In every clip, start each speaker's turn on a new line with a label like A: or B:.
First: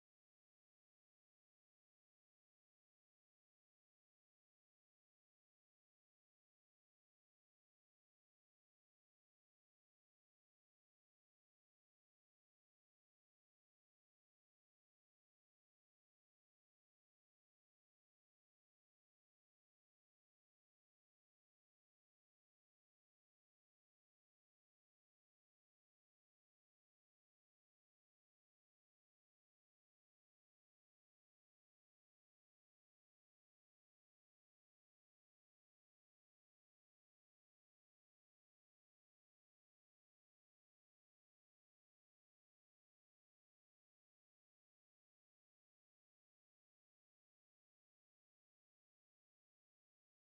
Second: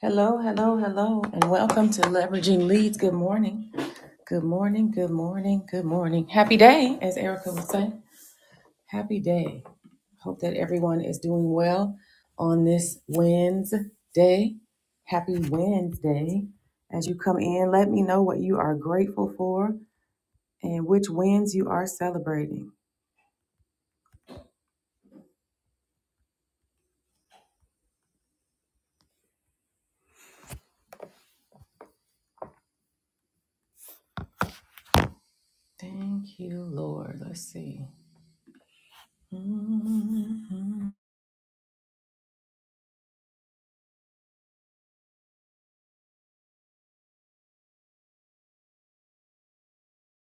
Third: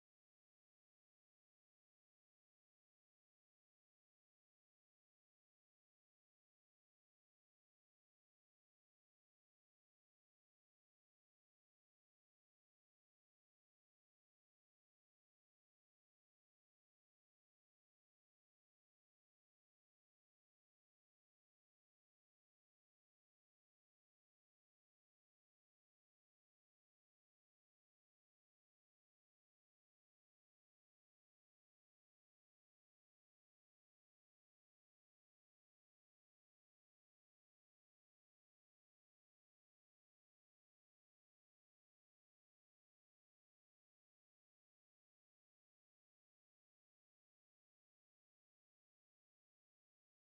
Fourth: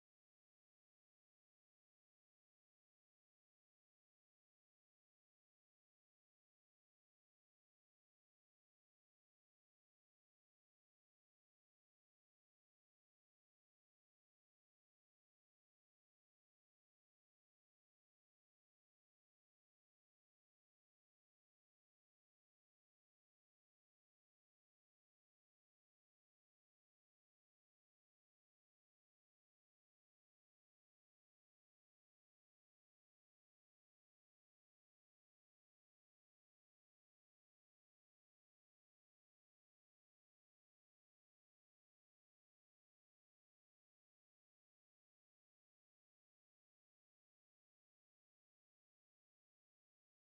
A: Hello, hello, hello, and welcome to Leveraging Leads. Good morning. Good morning, good morning, good morning. Happy day, as Erica would say. Happy day. Hope that everyone is doing well on this Wednesday. Happy Wednesday. As you come in, let me know what you are grateful for and which wins you are celebrating. Thank you, Lord. Let's see. Mhm.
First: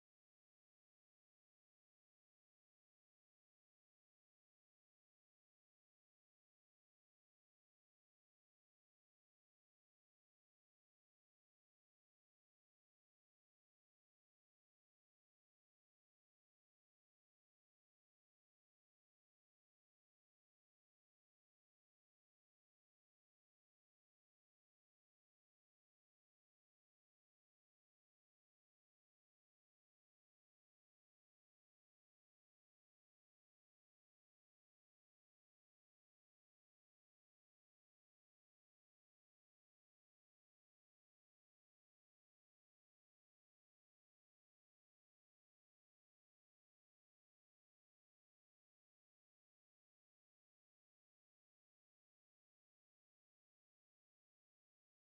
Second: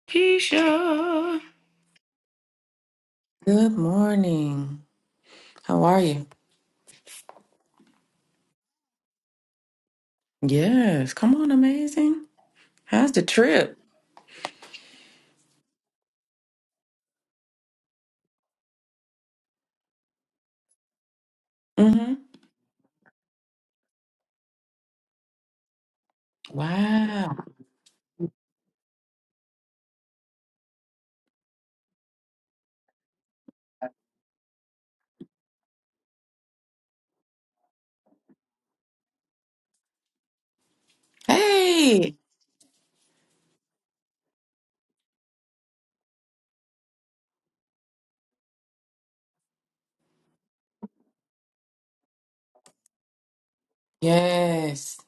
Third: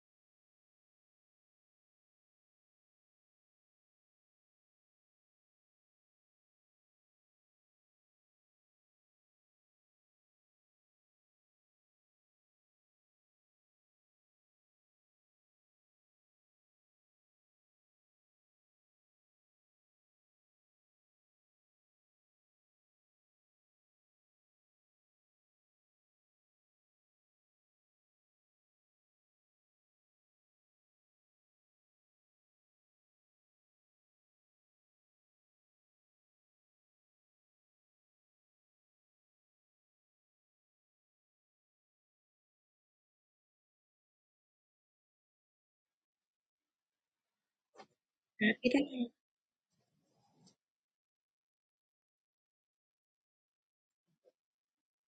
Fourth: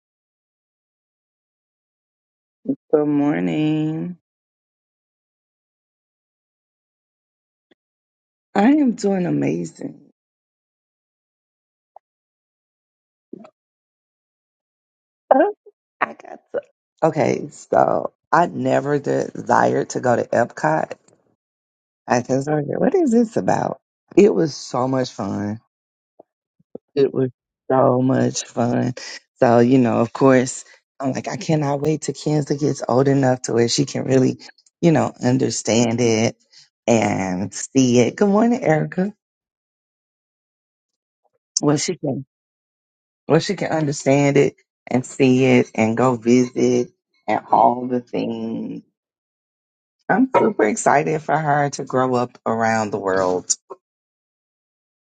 A: Keisha.
B: Good
A: Good
B: morning.
A: morning. How are you?
B: I am doing amazing.
A: Yes. Come on, amazing. How's the trip?
B: Uh, I got to. Okay, so I never desired to go to Epcot.
A: Mm-hmm.
B: I just wondered, what is this about? It was so much fun. It was
A: Wow.
B: so much fun. So, you know, of course, I'm like, I cannot wait till Kenza gets old enough to where she can really, you know, understand it and see it. Good morning, Erica. Well, she
A: Hey.
B: can. where she can understand it and see it and go visit and all the
C: It
B: things.
C: is.
B: I'm super excited for her to grow up around the world.
A: Yes.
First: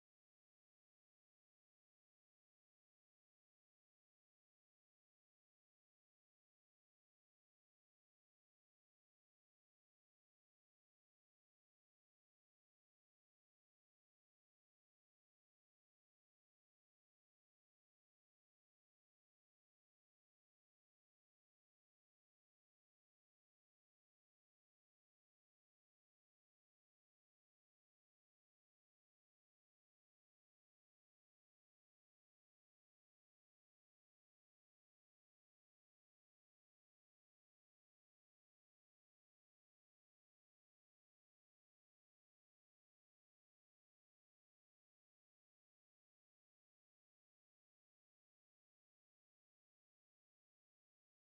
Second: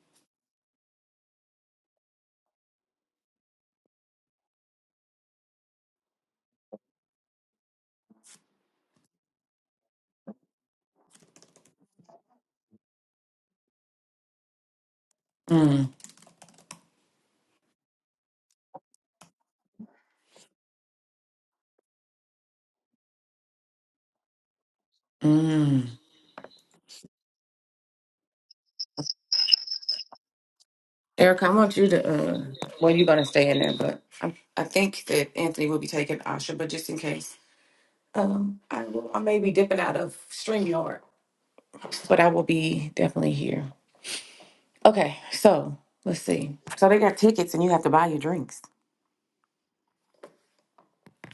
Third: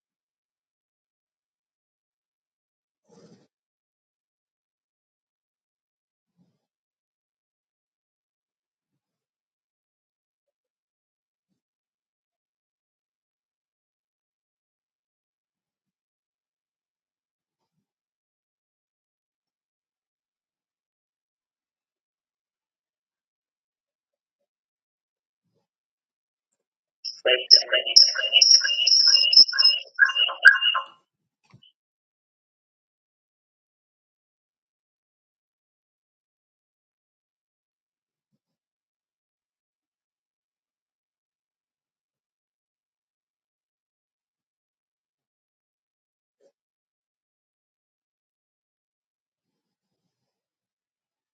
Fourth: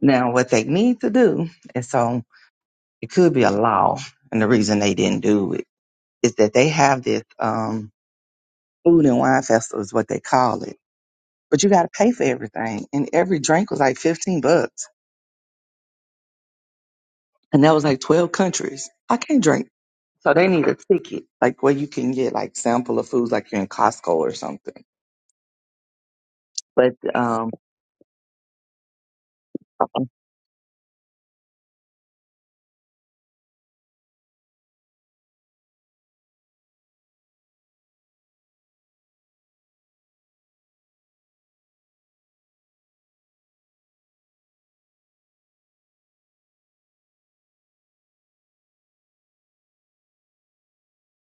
B: Now, what they need to do, and so it could be a law, and the reason they didn't do it is that they have this um, food and wine festival, is what they call it. But you got to pay for everything, and every drink was like 15 bucks,
A: Mm.
B: and that was like 12 countries. I can't drink. So they need a ticket, like where you can get like sample of foods, like you're in Costco or something
A: Mm.
B: But um,
A: Erica, I want you to uh well you're gonna stay in there, but I, I think that Anthony will be taking Asha, but just in case. Um I will I may be dipping out of StreamYard. But I will be definitely here. Okay, so let's see. So they got tickets and you have to buy your drinks.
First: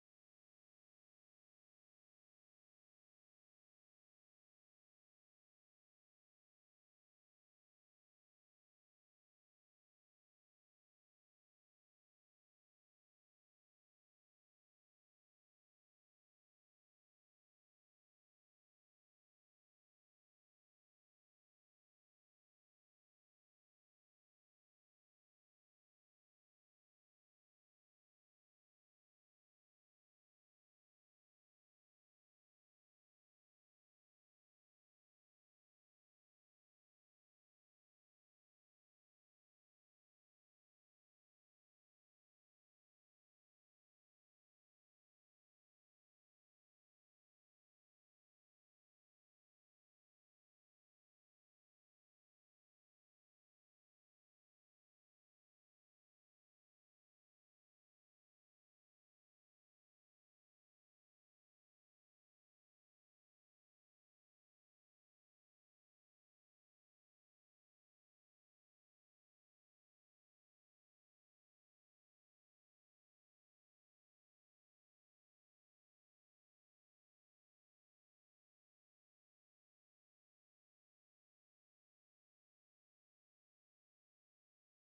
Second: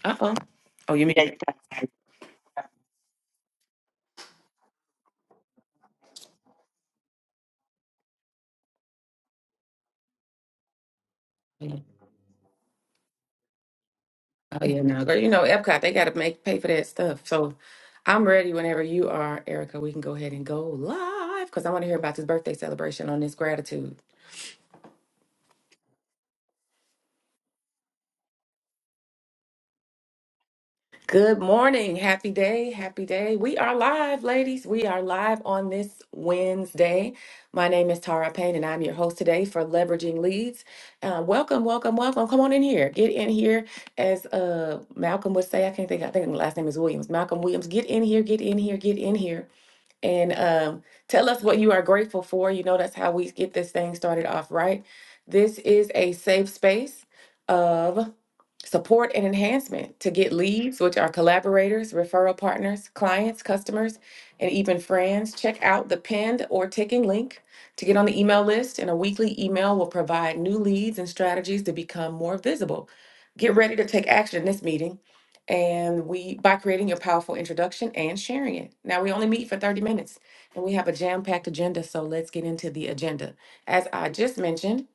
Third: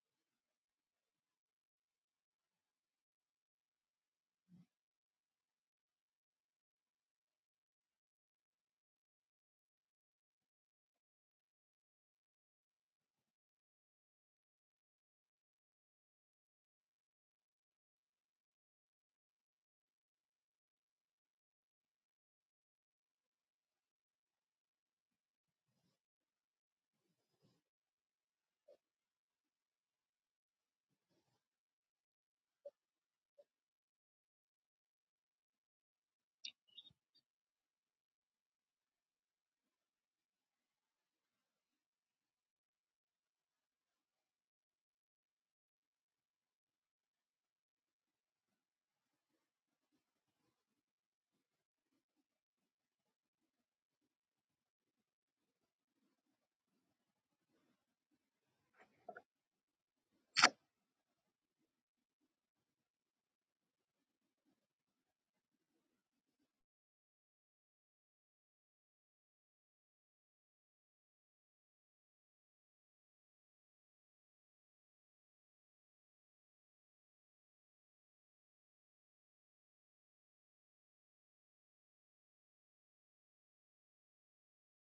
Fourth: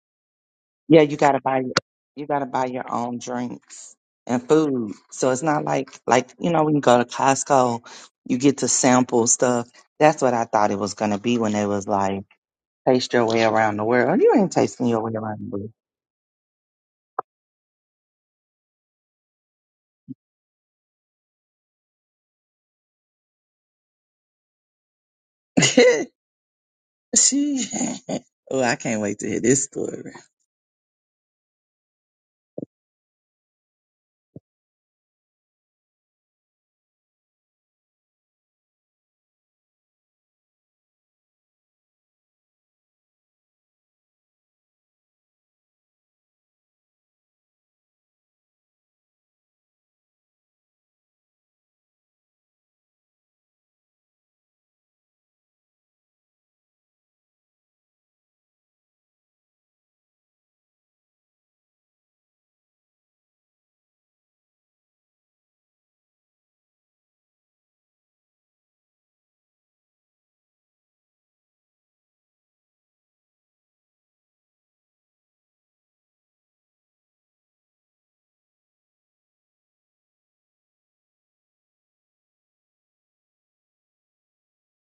A: Uh oh. Oh,
B: yeah,
A: you
B: you gotta
A: mean?
B: buy you gotta buy your own drinks and food. So it's not like like you know when you go to Costco, you get to sample stuff. That's what I thought it was gonna be when it was like taste your way around the world. Oh, You ain't
A: Oh yeah,
B: tasting your
A: no,
B: way
A: girl. You
B: around
A: know,
B: the
A: Epcot,
B: world.
A: they gotta make pay for that stuff. So I'm ready whenever you are, Erica. We can go ahead and go live because I want to hear about this birthday celebration on this gratitude.
B: she. Oh, I can't wait to hear this story.
A: Good morning. Happy day. Happy day. We are live, ladies. We are live on this Wednesday. My name is Tara Payne and I'm your host today for Leveraging Leads. Uh, welcome, welcome, welcome. Come on in here. Get in here. As uh Malcolm would say, I can't think, I think the last name is Williams. Malcolm Williams, get in here, get in here, get in here. and um, tell us what you are grateful for. You know, that's how we get this thing started off, right? This is a safe space of support and enhancement to get leads, which are collaborators, referral partners, clients, customers, and even friends. Check out the pinned or ticking link to get on the email list, and a weekly email will provide new leads and strategies to become more visible. Get ready to take action in this meeting and we by creating your powerful introduction and sharing it. Now we only meet for 30 minutes and we have a jam-packed agenda, so let's get into the agenda. As I just mentioned,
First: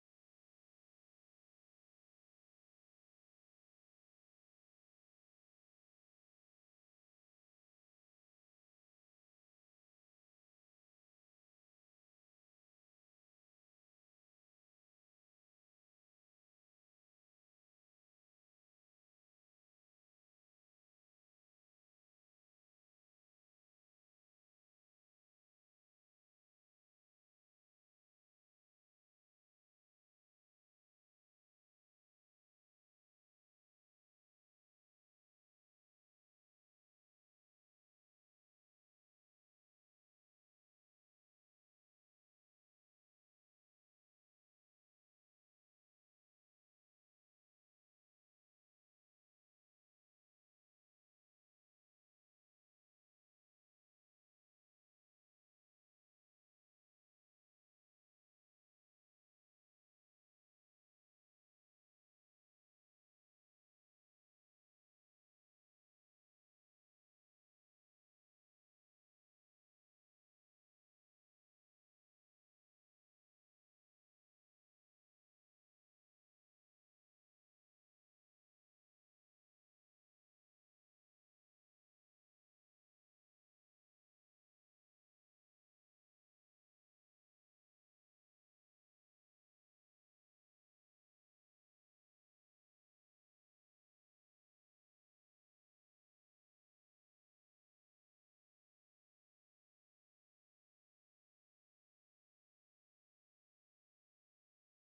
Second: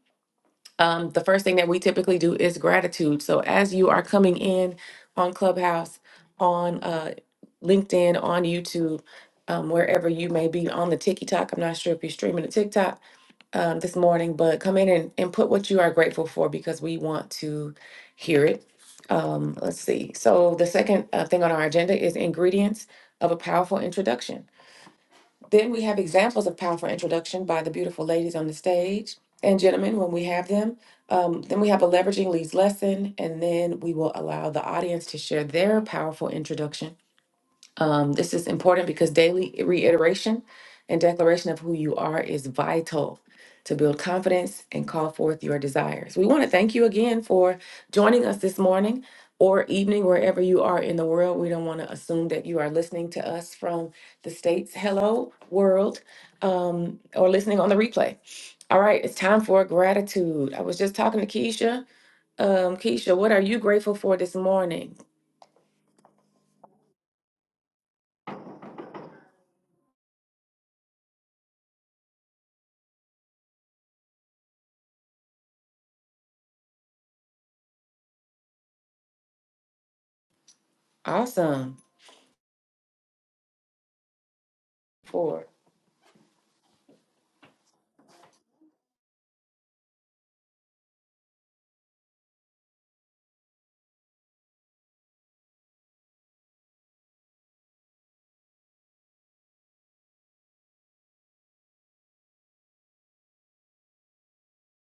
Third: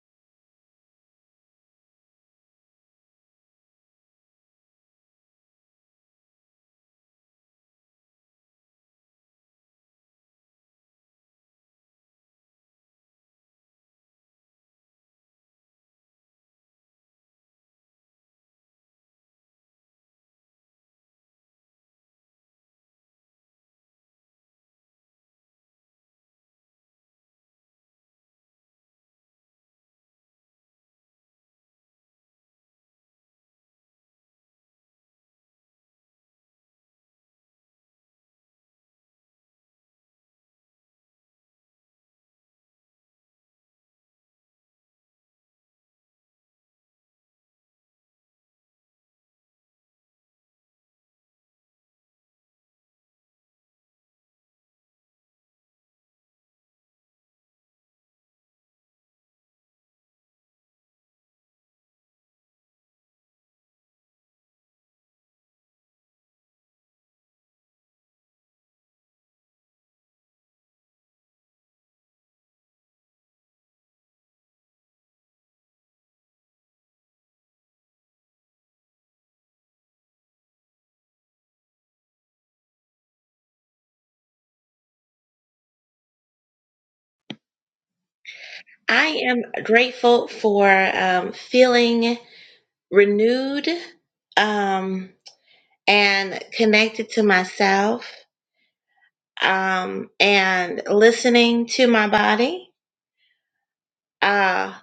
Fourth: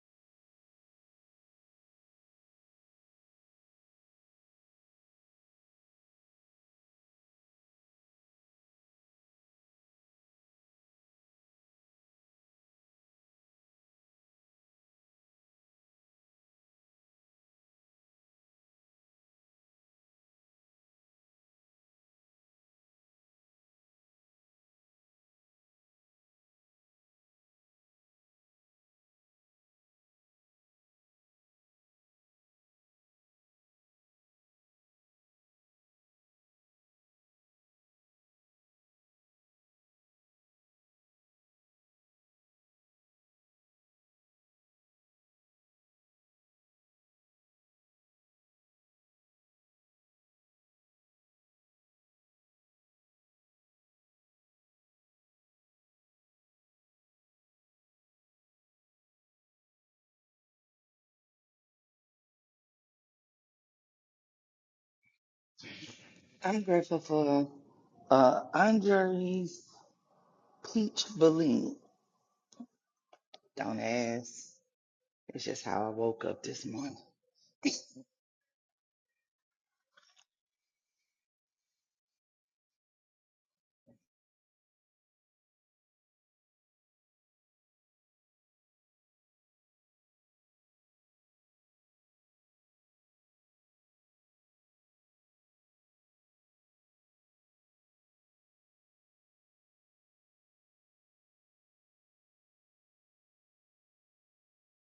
A: um, the first thing that we typically do is gratitude. So as you are coming in on Clubhouse, on uh, LinkedIn, on YouTube, um, wherever you may be on the TikTok, I'm not sure if you're streaming the TikTok, um, this morning, but come in and, and put what you are grateful for because we want to hear it. Um, let's see. So, the second uh, thing on our agenda is ingredients of a powerful introduction. Then we have examples of powerful introduction by the beautiful ladies on the stage and gentlemen when we have them. Um, then we have a leveraging leads lesson, and then we will allow the audience to share their powerful introduction. Um, this is important because daily reiteration and declaration of who you are is vital to build confidence and call forth your desires. We want to thank you again for joining us this morning or evening, wherever you are in the world. We don't want to assume that you are listening to us from the States. Hello, world, um, or listening on the replay. All right, it's time for gratitude. I was just talking to Keisha. Um, Keisha, what are you grateful for this morning?
B: I'm grateful for uh, Andre's peach Bellini. Don't ask. It's just how I woke up this morning.
A: Awesome. Four.
C: I am grateful for um, feeling renewed um, and connected to myself um, and listening to my body. Uh,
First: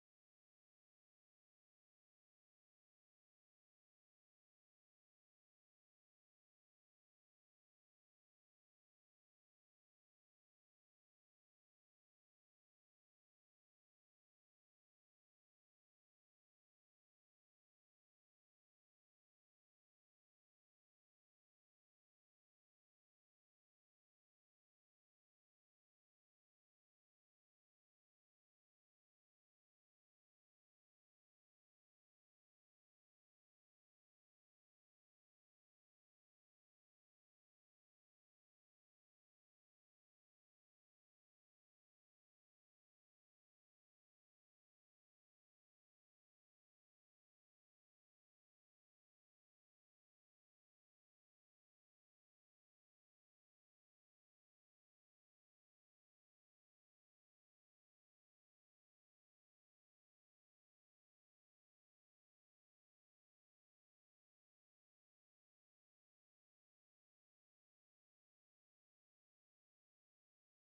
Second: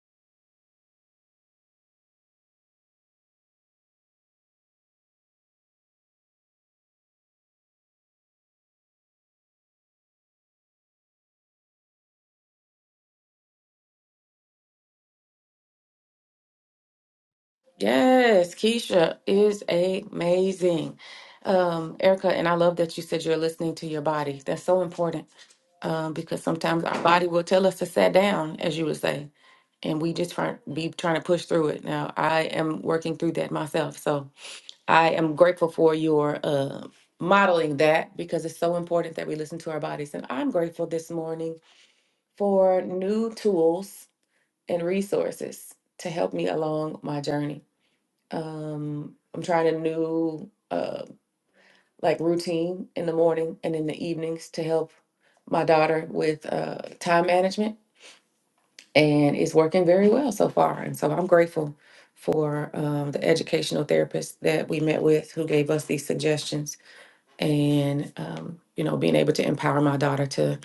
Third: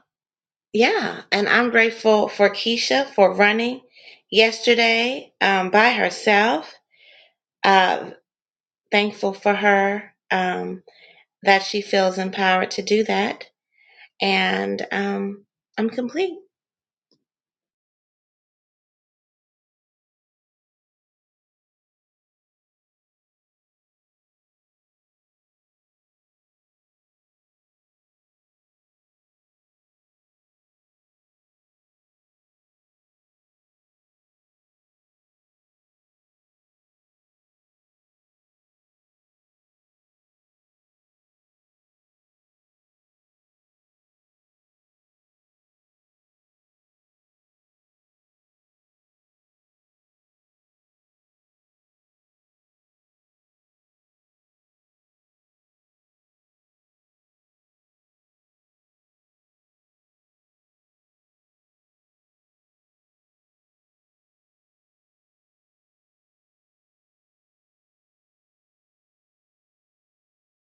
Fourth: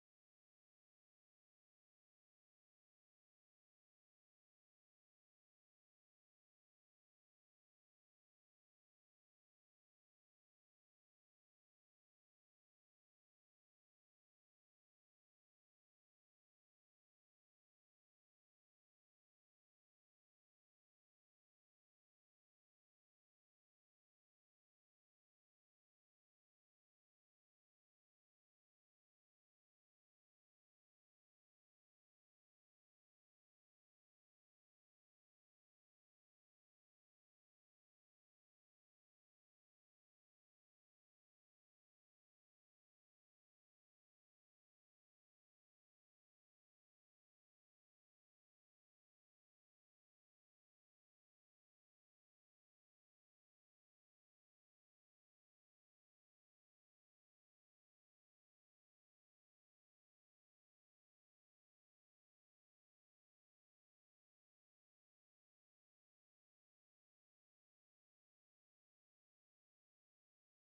C: yeah, and I'm grateful for Keisha for running yesterday um, by herself. Uh, thankful for her um, that she feels empowered to do that. And um, I'm complete.
A: Yes, Keisha is amazing. Um, Erica, and I love that you said you're listening to your body. That's so important um, because sometimes our body will tell us to sit down, as you would say, and we just try, be trying to push through it. Now, I am working through that myself. So I am grateful for your uh, modeling that because it's so important that we listen to our bodies. And I'm grateful this morning for new tools and resources to help me along my journey. Um, I'm trying a new uh, like routine in the morning and in the evenings to help my daughter with uh, time management, and it's working very well so far. And so I'm grateful for um, the educational therapist that we met with who gave us these suggestions and um, you know being able to empower my daughter to.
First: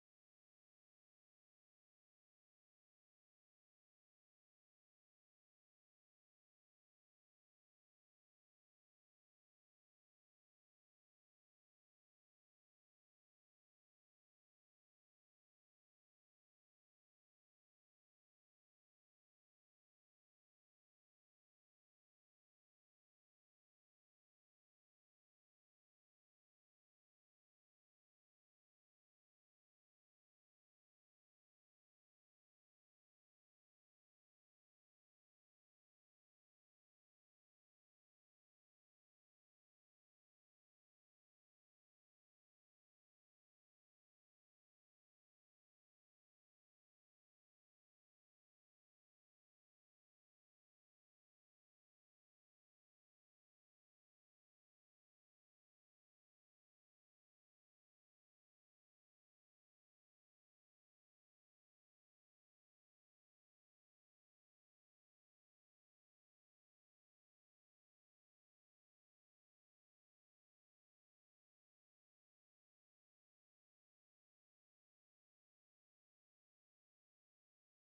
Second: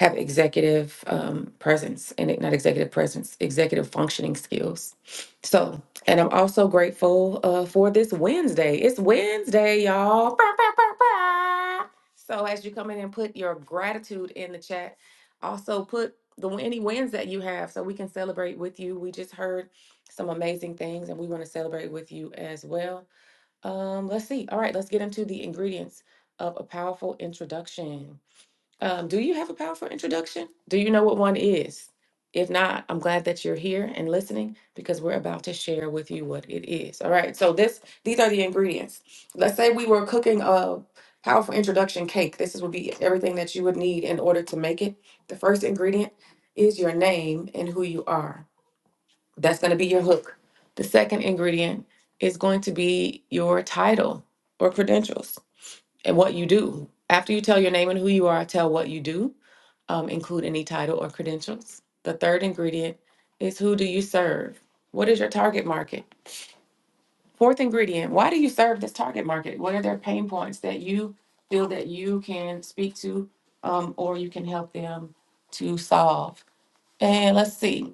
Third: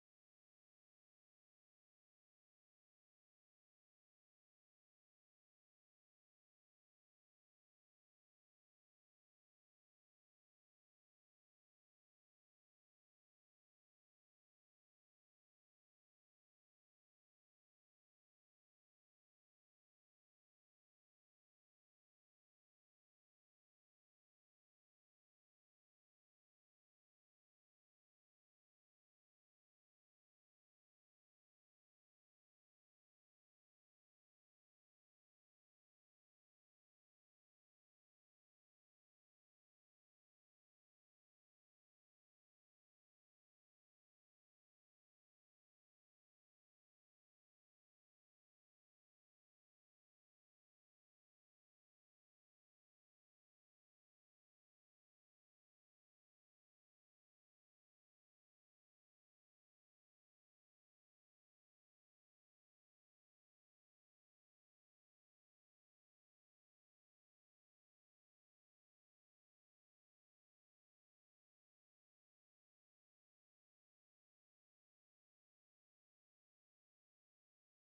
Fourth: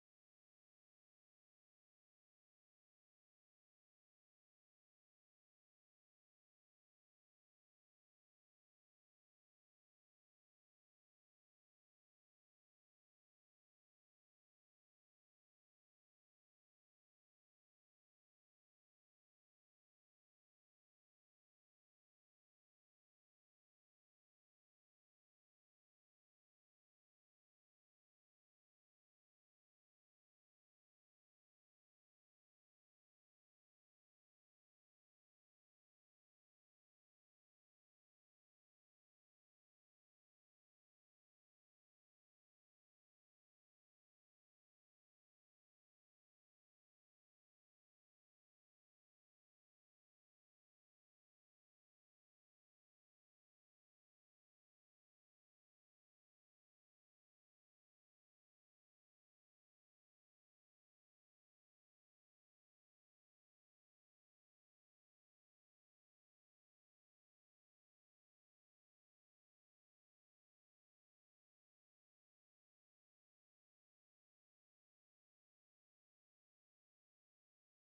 A: have executive um, presence and it- not executive presence, executive functioning skills. So, and I'm also grateful uh, for this Wednesday. It's Wednesday, y'all. Bah, bah, bah, bah. So, as you come in and put your gratitude in the chat, also put the any wins that you have so we can celebrate with you. We just heard some amazing things and we want to celebrate with you as well. Um, let's see. All right, let's get into the ingredients of a powerful introduction. Um, do you have a powerful introduction? Do you know what one is? If not, I'm glad that you're here and listening because we're about to share with you what it is. All right. So this these are the ingredients. Let's say we were cooking a powerful introduction cake. This would be everything that you would need in order to make it. The first ingredient is your name and who you are. That's going to be your hook. The second ingredient is going to be your title or credentials and what you do. After you tell your name and who you are, tell what you do um, include any title or credentials. The third ingredient is who do you serve? What is your target market? Fourth ingredient, why do you serve this target market? What are their pain points that you feel that you can speak to um, or you can help them to solve? And let's see,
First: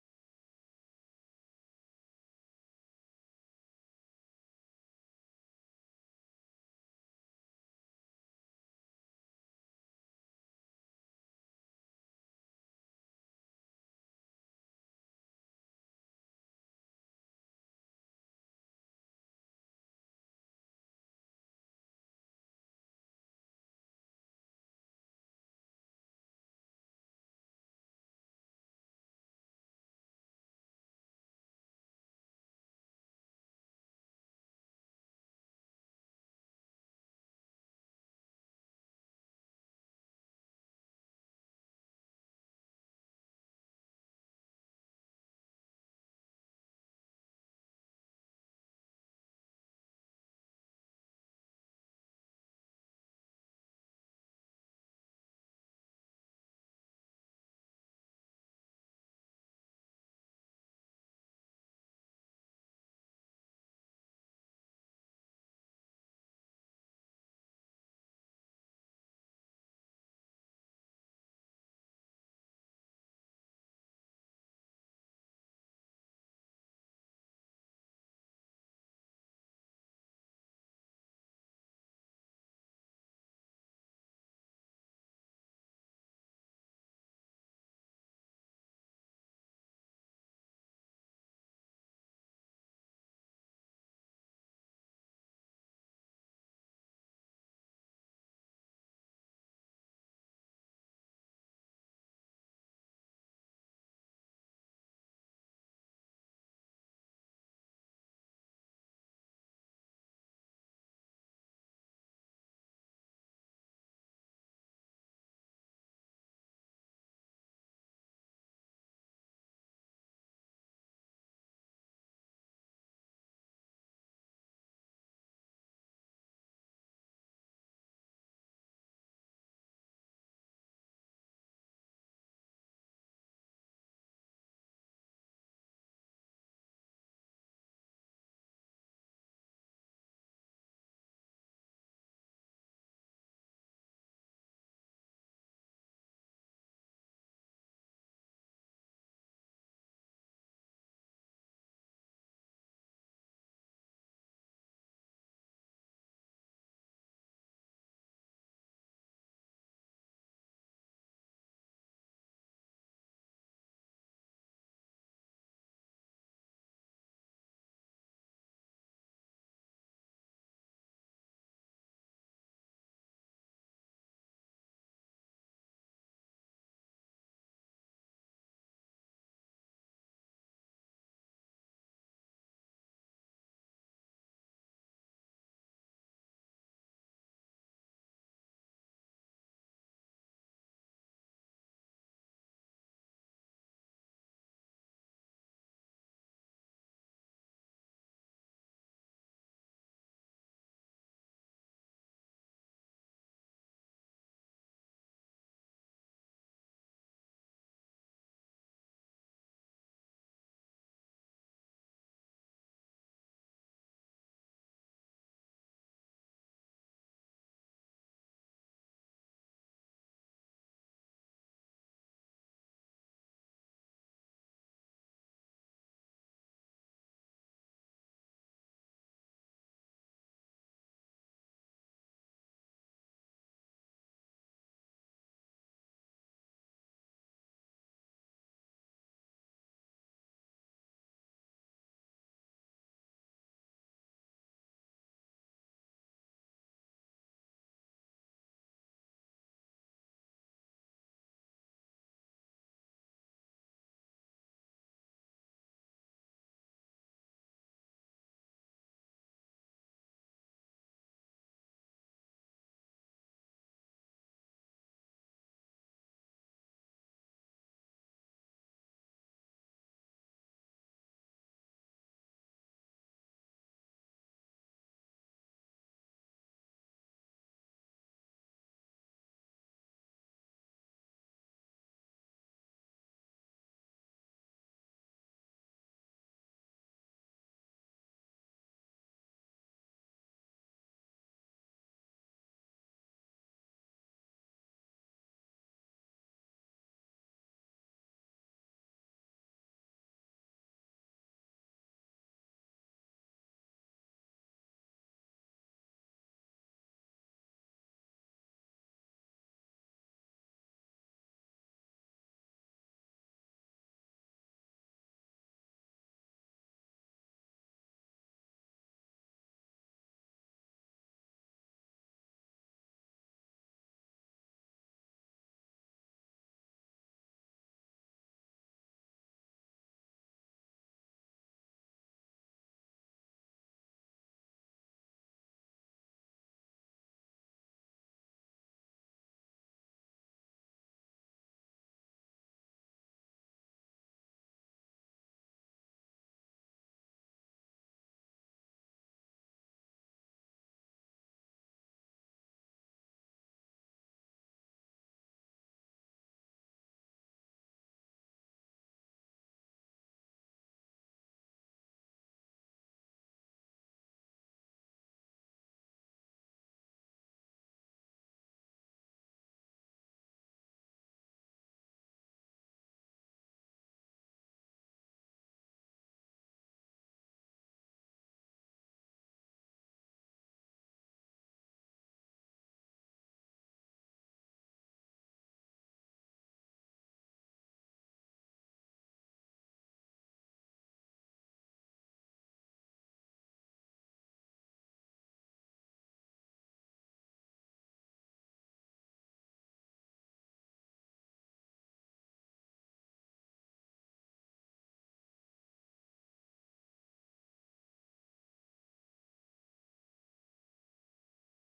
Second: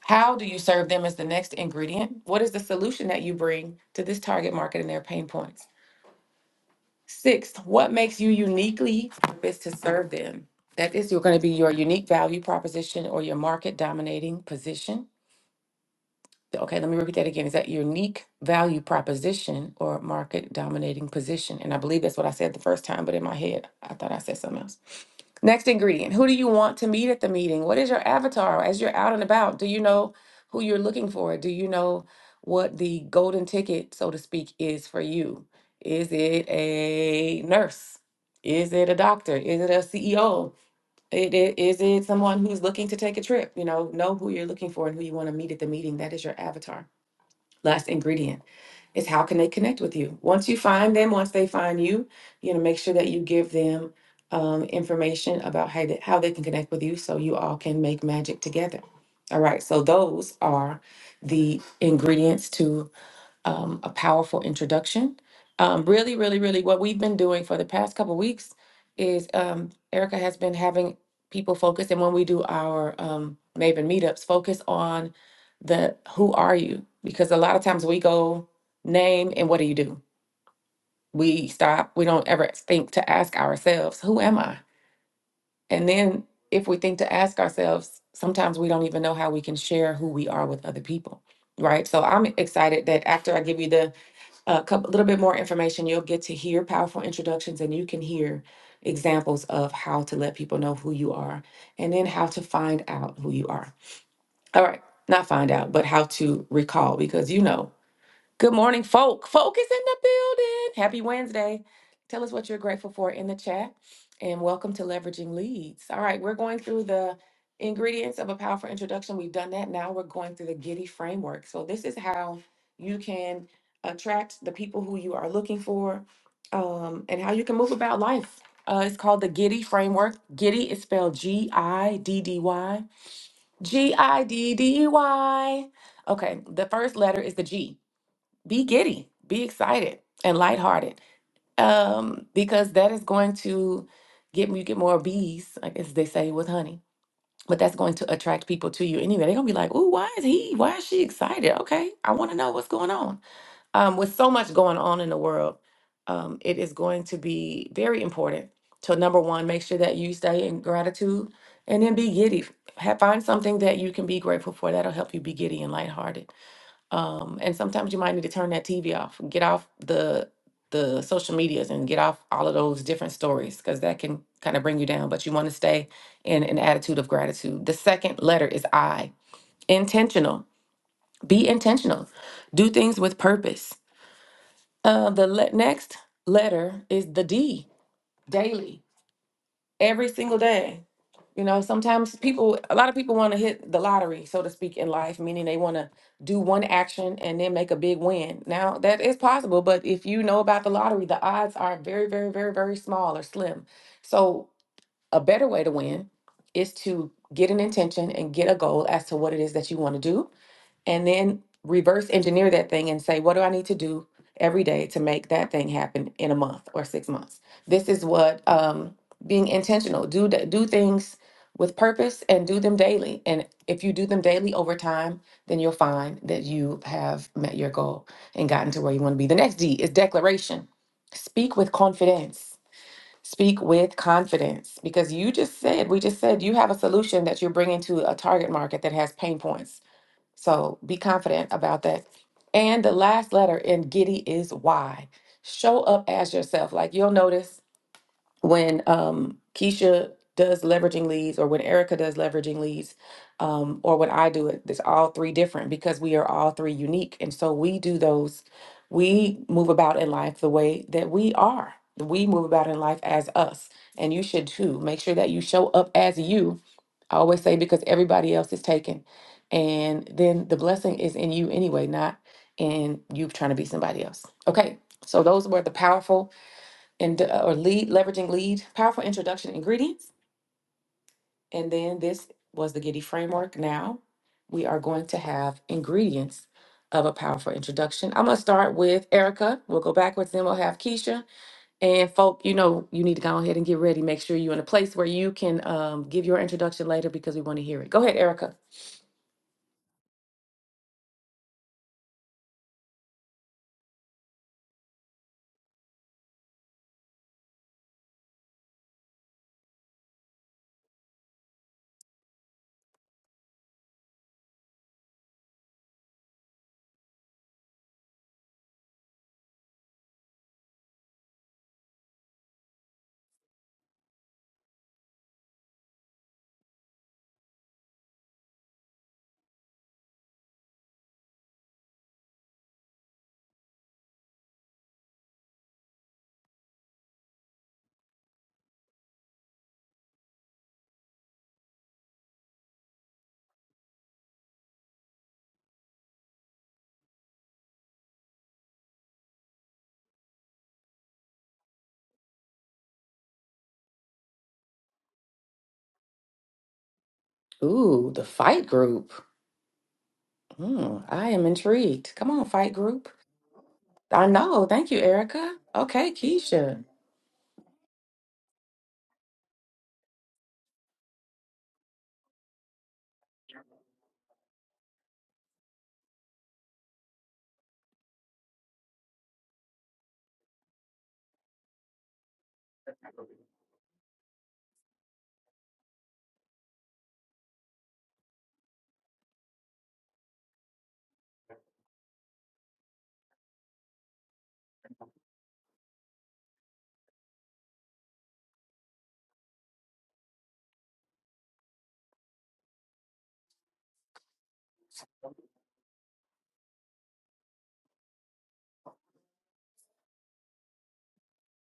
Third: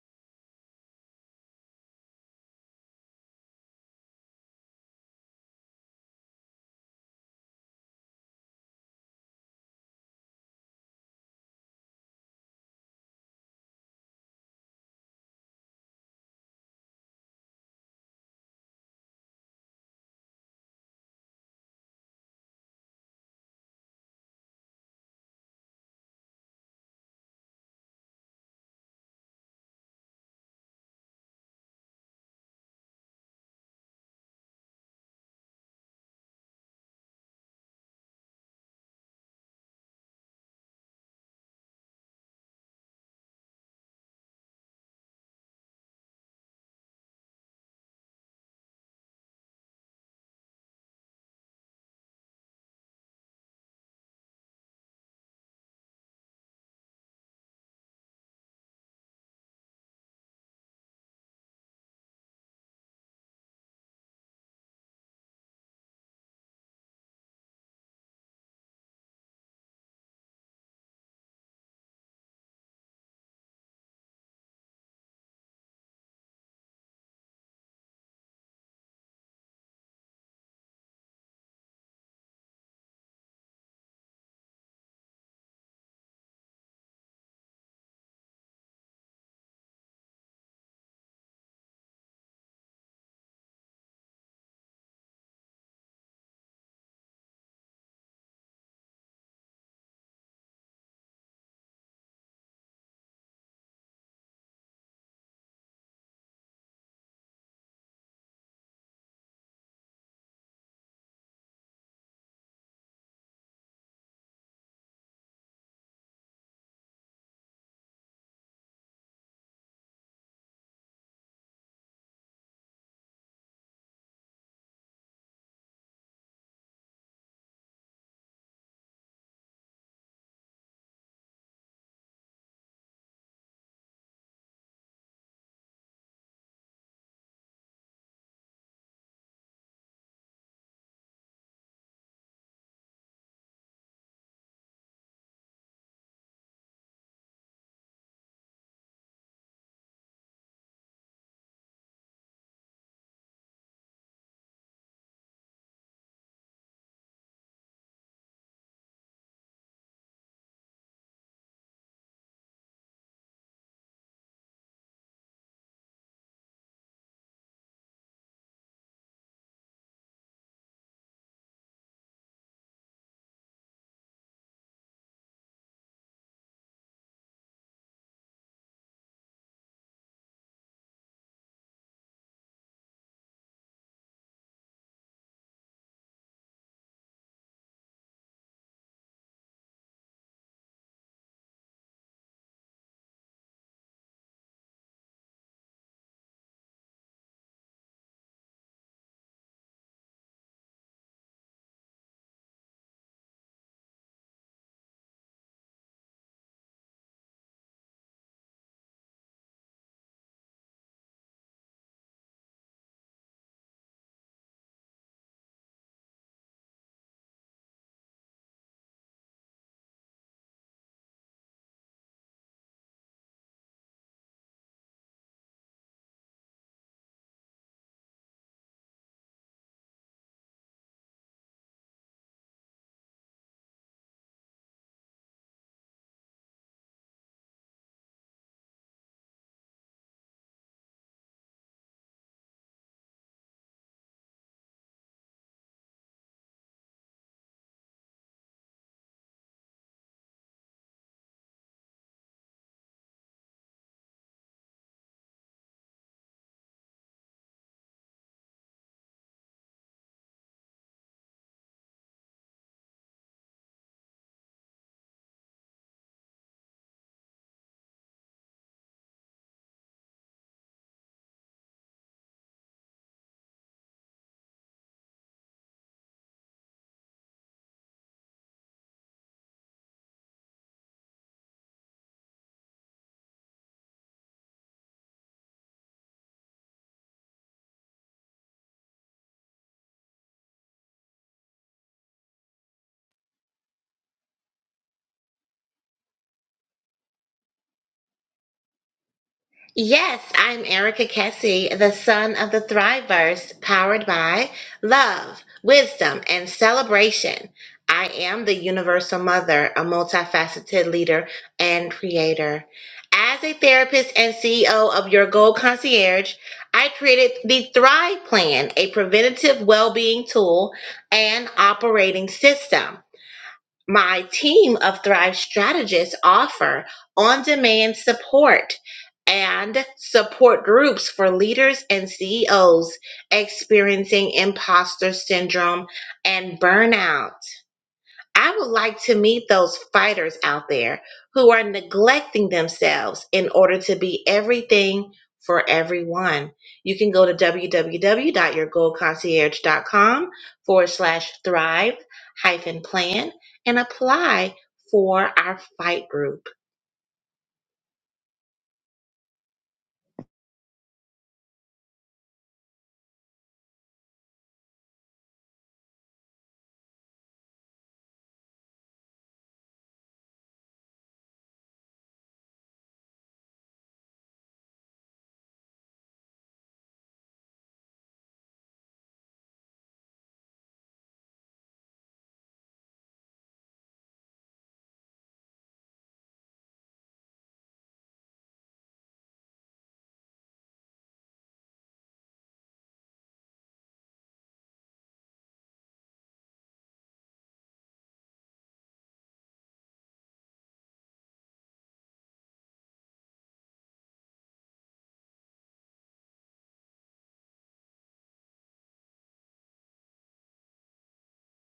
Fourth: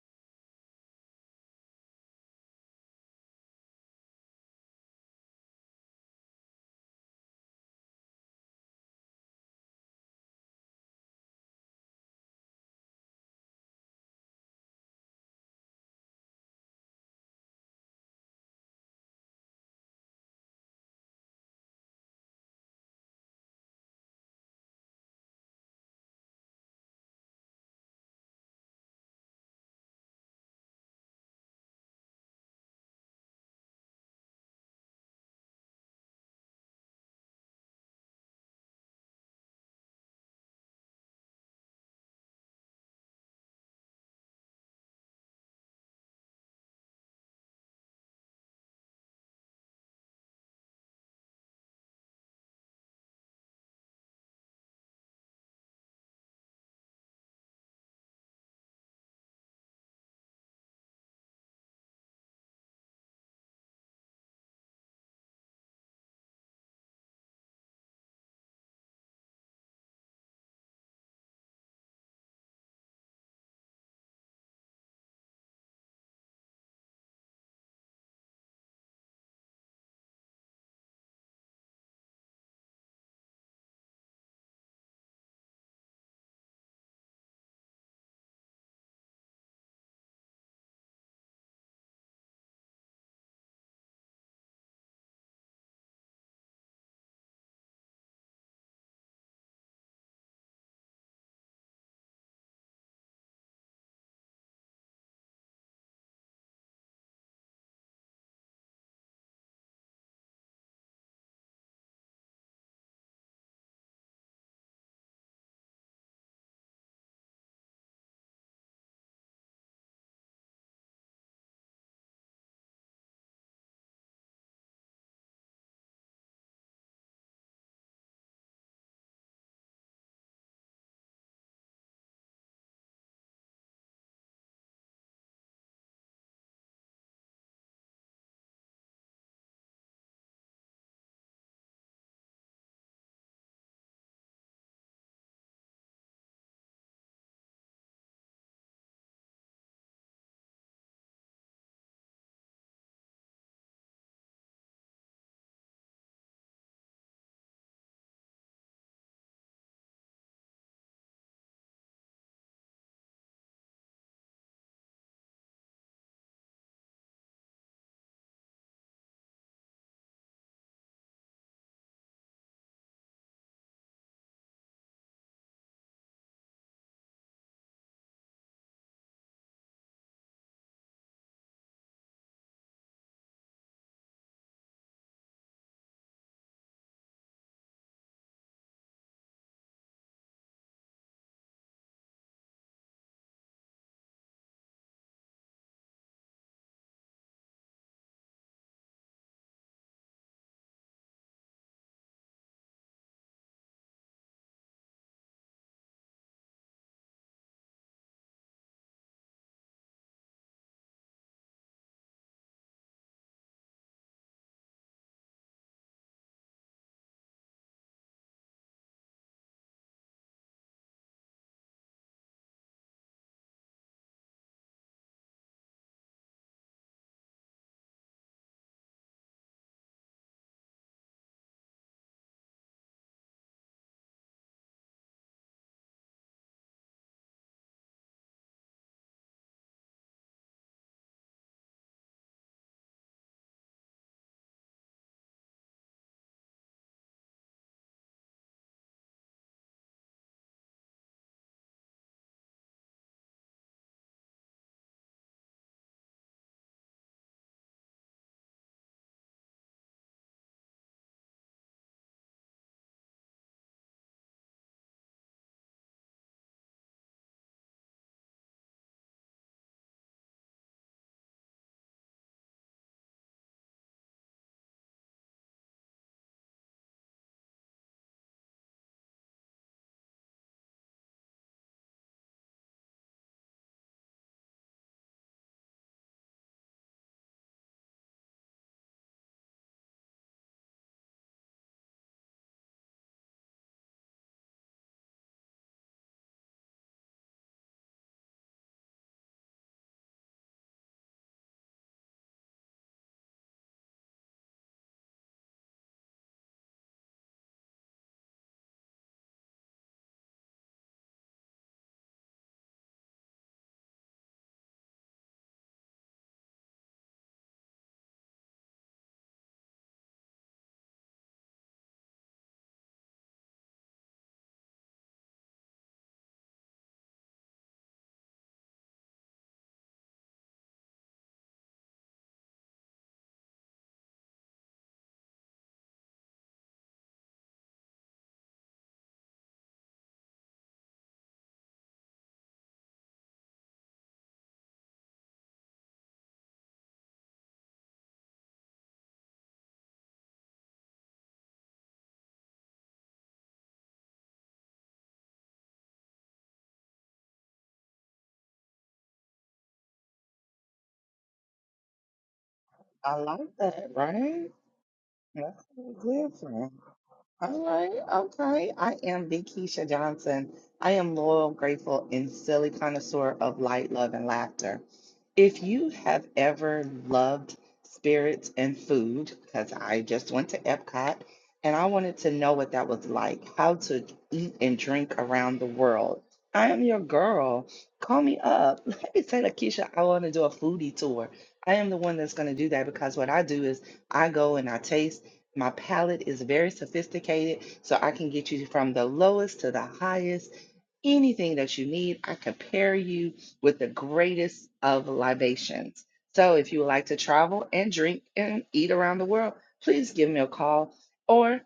A: how do you serve them is the next ingredient. What is the solution that you bring to this target market and their pain points? Sixth, what makes you uniquely purposed to serve them? That is, you're going to be your unique value proposition or your market dominating position. Okay, let me repeat that again. Is that unique value proposition or market dominating position? And I believe that's what I said the first time, but in my head, I thought I said something else. Next ingredient Who do you want to meet at the meeting? What is your avatar as you're out and about? Do you know who you're looking for? Do you know what the golden ticket, so to speak, is for you? Is it a nurse? Is it a doctor? Is it a CEO? It, it, is it someone who's looking to take a trip? You know, know who you're looking for and who you want to meet at the meeting. That is your avatar last ingredient is how can they connect with you once you find them once they find you you know make sure that you give them um, information about how, they, how they can connect with you so you all can make magic together all right so those are the ingredients to um, a powerful introduction. Um, really, really, really, what we've been doing for the past couple weeks is um, Erica has been having people focus, and when we do our um, Maven meetups, focus on the who are you? Because a lot of times we go name and what do you do? We stop. We don't ever think to ask ourselves, who am I? And then if we think to ask ourselves, sometimes we don't even know how we can share who we are with other people, right? So I'm excited that after I give you the a couple, a little bit more information, you'll get to hear powerful introductions and you can hear examples of how to let people know who you are and then how to find out who you are. All right, not find out, but how to recall because you know Good morning, folk. Folk is in the building. Happy Wednesday. Tell us what you're grateful for in the chat. And welcome to Leveraging Leads. All right, we're going through the ingredients of a powerful introduction. We've done that. Now we're going through the Giddy framework. So, this is how you can attract the people who you are looking for um, and how you can move about life. Uh, it's called the Giddy framework. Giddy is spelled G I D D Y. G I D D Y. Okay, the first letter is the G be giddy, be excited and lighthearted. Um, because that is going to get you get more bees, I guess they say with honey. But that's going to attract people to you anyway. They're gonna be like, "Ooh, why is he? Why is she excited? Okay, I want to know what's going on." Um, with so much going on in the world, um, it is going to be very important to number one, make sure that you stay in gratitude, and then be giddy. Have, find something that you can be grateful for. That'll help you be giddy and lighthearted um, and sometimes you might need to turn that TV off, get off the the social medias, and get off all of those different stories because that can kind of bring you down. But you want to stay in an attitude of gratitude. The second letter is I. Intentional. Be intentional. Do things with purpose. Uh, the le- next letter is the D. Daily. Every single day. You know, sometimes people, a lot of people want to hit the lottery, so to speak, in life, meaning they want to do one action and then make a big win. Now, that is possible, but if you know about the lottery, the odds are very, very, very, very small or slim. So, a better way to win is to get an intention and get a goal as to what it is that you want to do and then reverse engineer that thing and say, what do I need to do every day to make that thing happen in a month or six months? This is what um, being intentional do da- do things with purpose and do them daily. And if you do them daily over time, then you'll find that you have met your goal and gotten to where you want to be. The next D is declaration. Speak with confidence. Speak with confidence because you just said, we just said you have a solution that you're bringing to a target market that has pain points so be confident about that. And the last letter in Giddy is Y. Show up as yourself. Like you'll notice when um, Keisha does leveraging leads or when Erica does leveraging leads um, or when I do it, it's all three different because we are all three unique. And so we do those, we move about in life the way that we are. We move about in life as us. And you should too. Make sure that you show up as you I always say because everybody else is taken. And then the blessing is in you anyway, not in you trying to be somebody else. Okay. So those were the powerful and uh, or lead leveraging lead powerful introduction ingredients. And then this was the Giddy framework. Now we are going to have ingredients of a powerful introduction. I'm gonna start with Erica. We'll go backwards, then we'll have Keisha. And folk, you know, you need to go ahead and get ready. Make sure you're in a place where you can um, give your introduction later because we want to hear it. Go ahead, Erica.
C: Yes, I'm Erica Kessie, the son of the Thriveverse, powered by love, wisdom, and celebration. I am the universal mother, a multifaceted leader and creator. As a therapist and CEO of Your Goal Concierge, I created the Thrive Plan, a preventative well being tool and operating system. My team of Thrive strategists offer on-demand support and support groups for leaders and CEOs experiencing imposter syndrome and burnout. I would like to meet those fighters out there who are neglecting themselves in order to be everything for everyone. You can go to www.yourgoalconcierge.com forward slash thrive hyphen plan and apply for our fight group.
A: Ooh, the fight group. Hmm, I am intrigued. Come on, fight group.
B: I like that,
A: I
B: right?
A: know. Thank you, Erica.
B: That's
A: Okay,
B: so different.
A: Keisha.
B: All right, okay. I am the Keisha Johnson. I am loyal, grateful, and silly connoisseur of light, love, and laughter. If you have ever loved spirits and food, because I just went to Epcot and I wanted to know what that was like, how to eat and drink around the world. I am your girl. Call me up. Let me say, Lakeisha, I want to do a foodie tour. I am the one that's going to do that because what I do is I go and I taste. My palate is very sophisticated, so I can get you from the lowest to the highest anything that you need, I compare you with the greatest of libations. So if you would like to travel and drink and eat around the world, please give me a call or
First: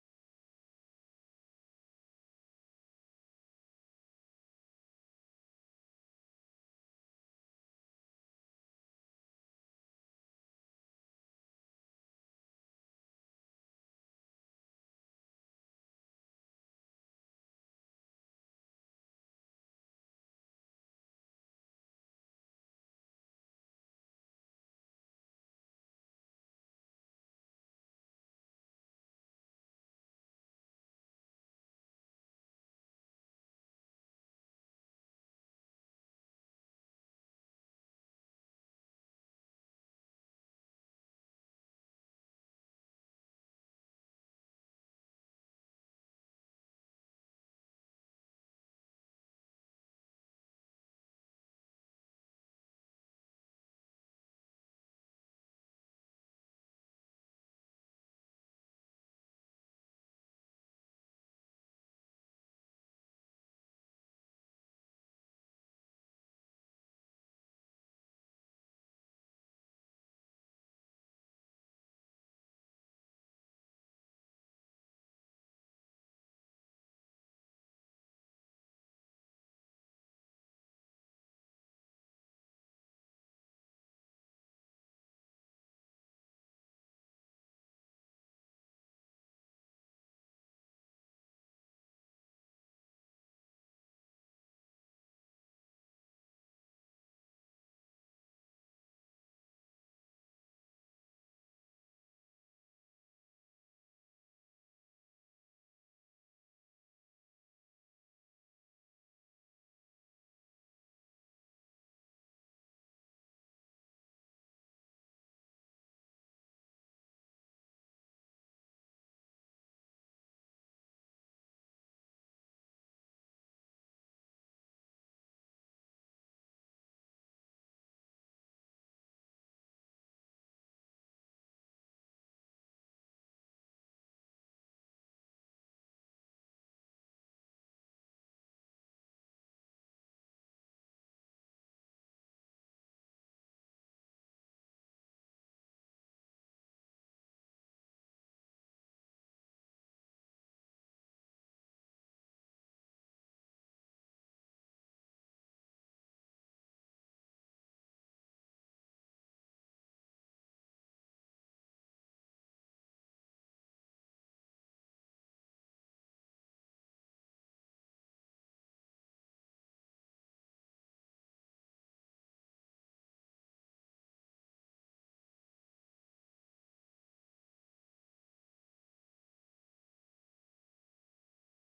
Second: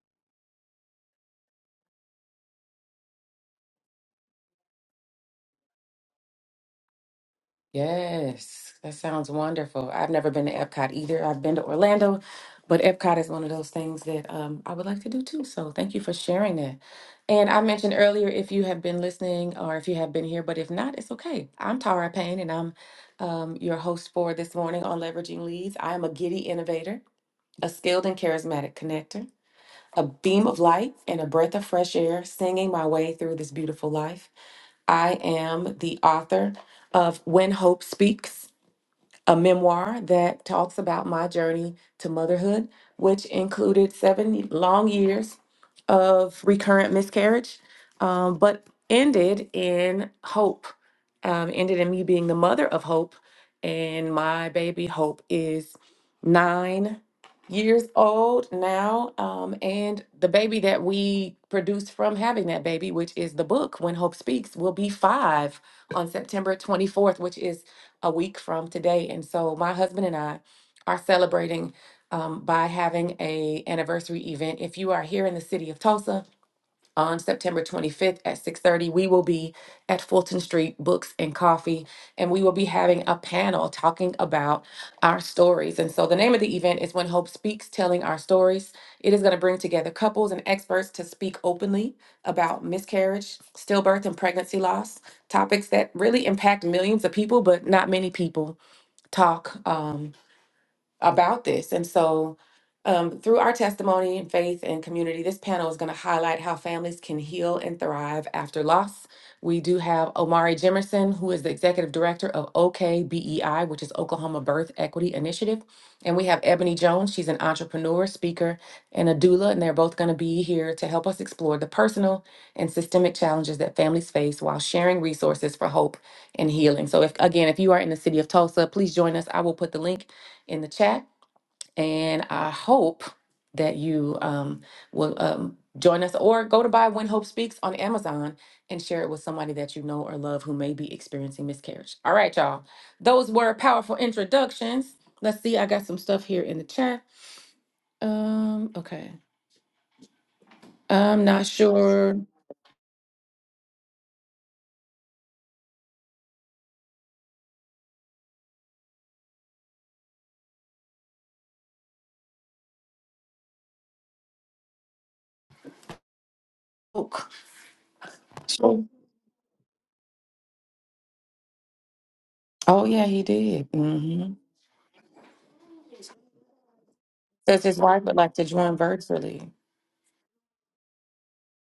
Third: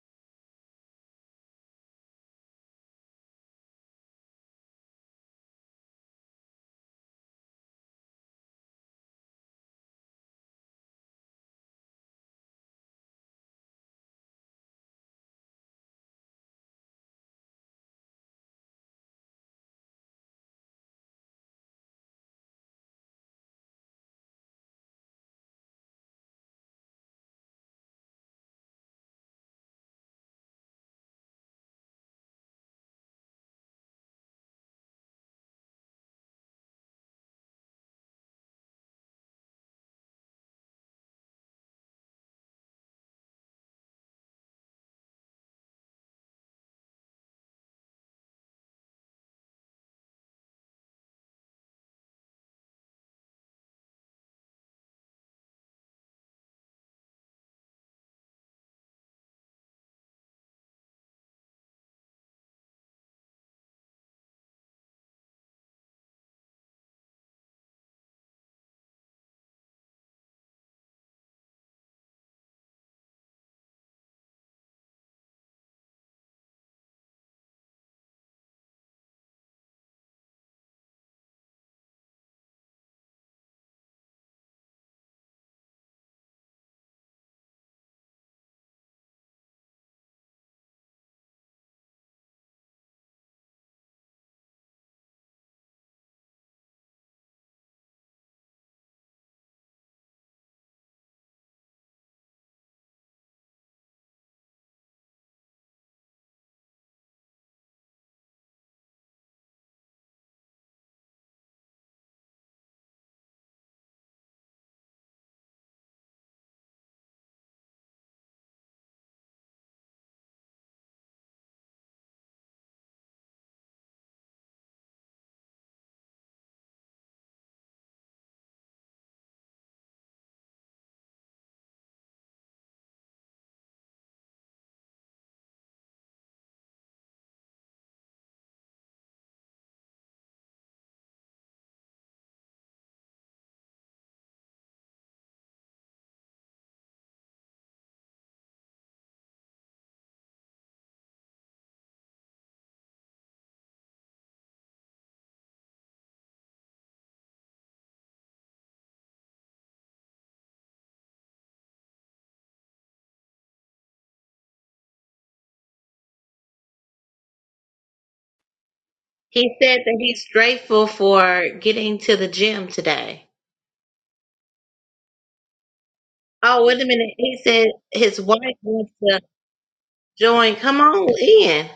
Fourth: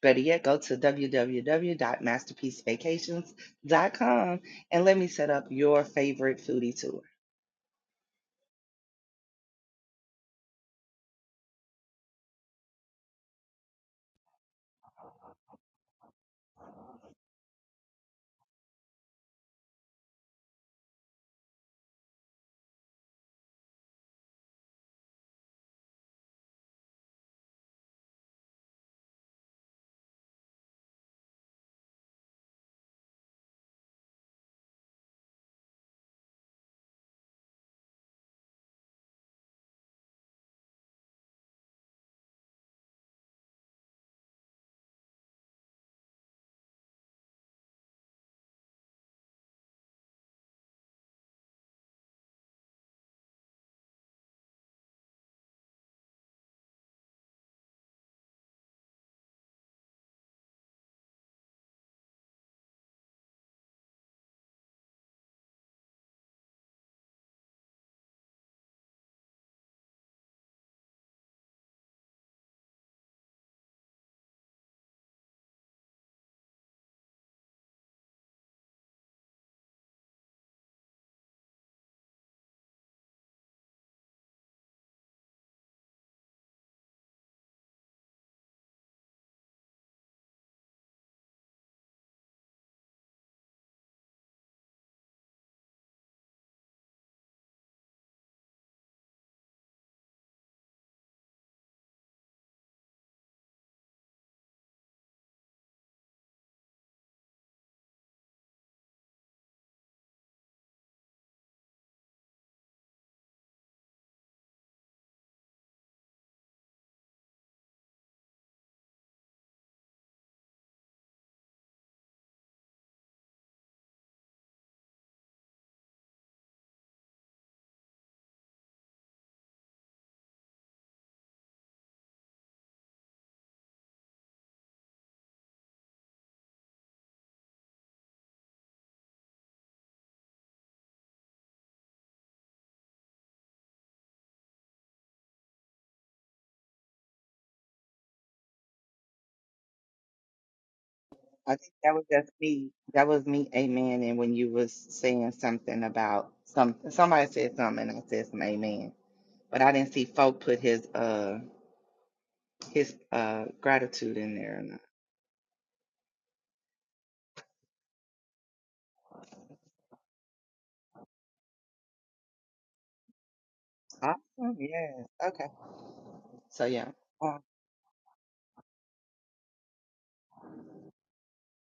B: better yet, go to www.masterpiecevacations.com and let me set up your favorite foodie tour.
A: Yes, that sounds wonderful. I've never been to Epcot either. I've been to Orlando, but Epcot is one of those things that um, I would like to do too. So thank you for sharing that. And I mentioned earlier if you have been listening or if you have been here, but if not, it's okay. I'm Tara Payne and I'm um, your host for this morning on Leveraging Leads. I am a giddy innovator, a skilled and charismatic connector a beam of light and a breath of fresh air singing my way through this beautiful life. I am the author of When Hope Speaks a memoir that talks about my journey to motherhood, which included seven long years of recurrent miscarriage, um, but ended in hope, um, ended in me being the mother of hope. And my baby Hope is nine years old now. Um, and the baby that we produced from having that baby, which is the book When Hope Speaks, will be five on September 24th, which is a week from today. And so my husband and I are celebrating um, by having a anniversary event. If you are here in the city of Tulsa, on September 25th at 6:30 we will be at Fulton Street Books and Coffee and we will be having a panel talking about our stories and so the name of the event is When Hope Speaks Telling Our Stories it is going to bring together couples and experts to speak openly about miscarriage stillbirth and pregnancy loss topics that really impact millions of people but not many people talk um, about this. And so, um, through our testimony and faith and community, this panel is going to highlight how families can heal and thrive after loss. We do have Omari Jimerson, who is the executive director of OKBEI, which is Oklahoma Birth Equity Initiative. And we have Ebony Jones. She's an entrepreneur, speaker, and a doula. And they're both going to be here to help us explore the personal and systemic challenges that families face while sharing resources for hope and healing. So, if again, if you are in the city of Tulsa, please join us. I will put the link in the chat. And I hope that you um, will um, join us or go to buy When Hope Speaks on Amazon and share it with somebody that you know or love who may be experiencing miscarriage. All right, y'all. Those were powerful introductions. Let's see, I got some stuff here in the chat. Um, okay. I'm not
B: I think that was
A: sure.
B: just me. That was me, amen. And when you was saying something about some, somebody said something, and I said some amen. But I didn't see folk put his uh his uh gratitude in there or not.
A: Oh, sure.
C: He said that he's grateful for getting to the gym
A: Oh, yeah, he
C: today.
A: did. Mm-hmm.
B: Awesome. Yes. Okay. So
C: Oh, wait a
B: yeah.
C: minute.
B: Uh,
C: He
A: Says
C: said
A: his wife would
C: his
A: like
C: wife
A: to join
C: wants to
A: virtually.
C: join. Come on in.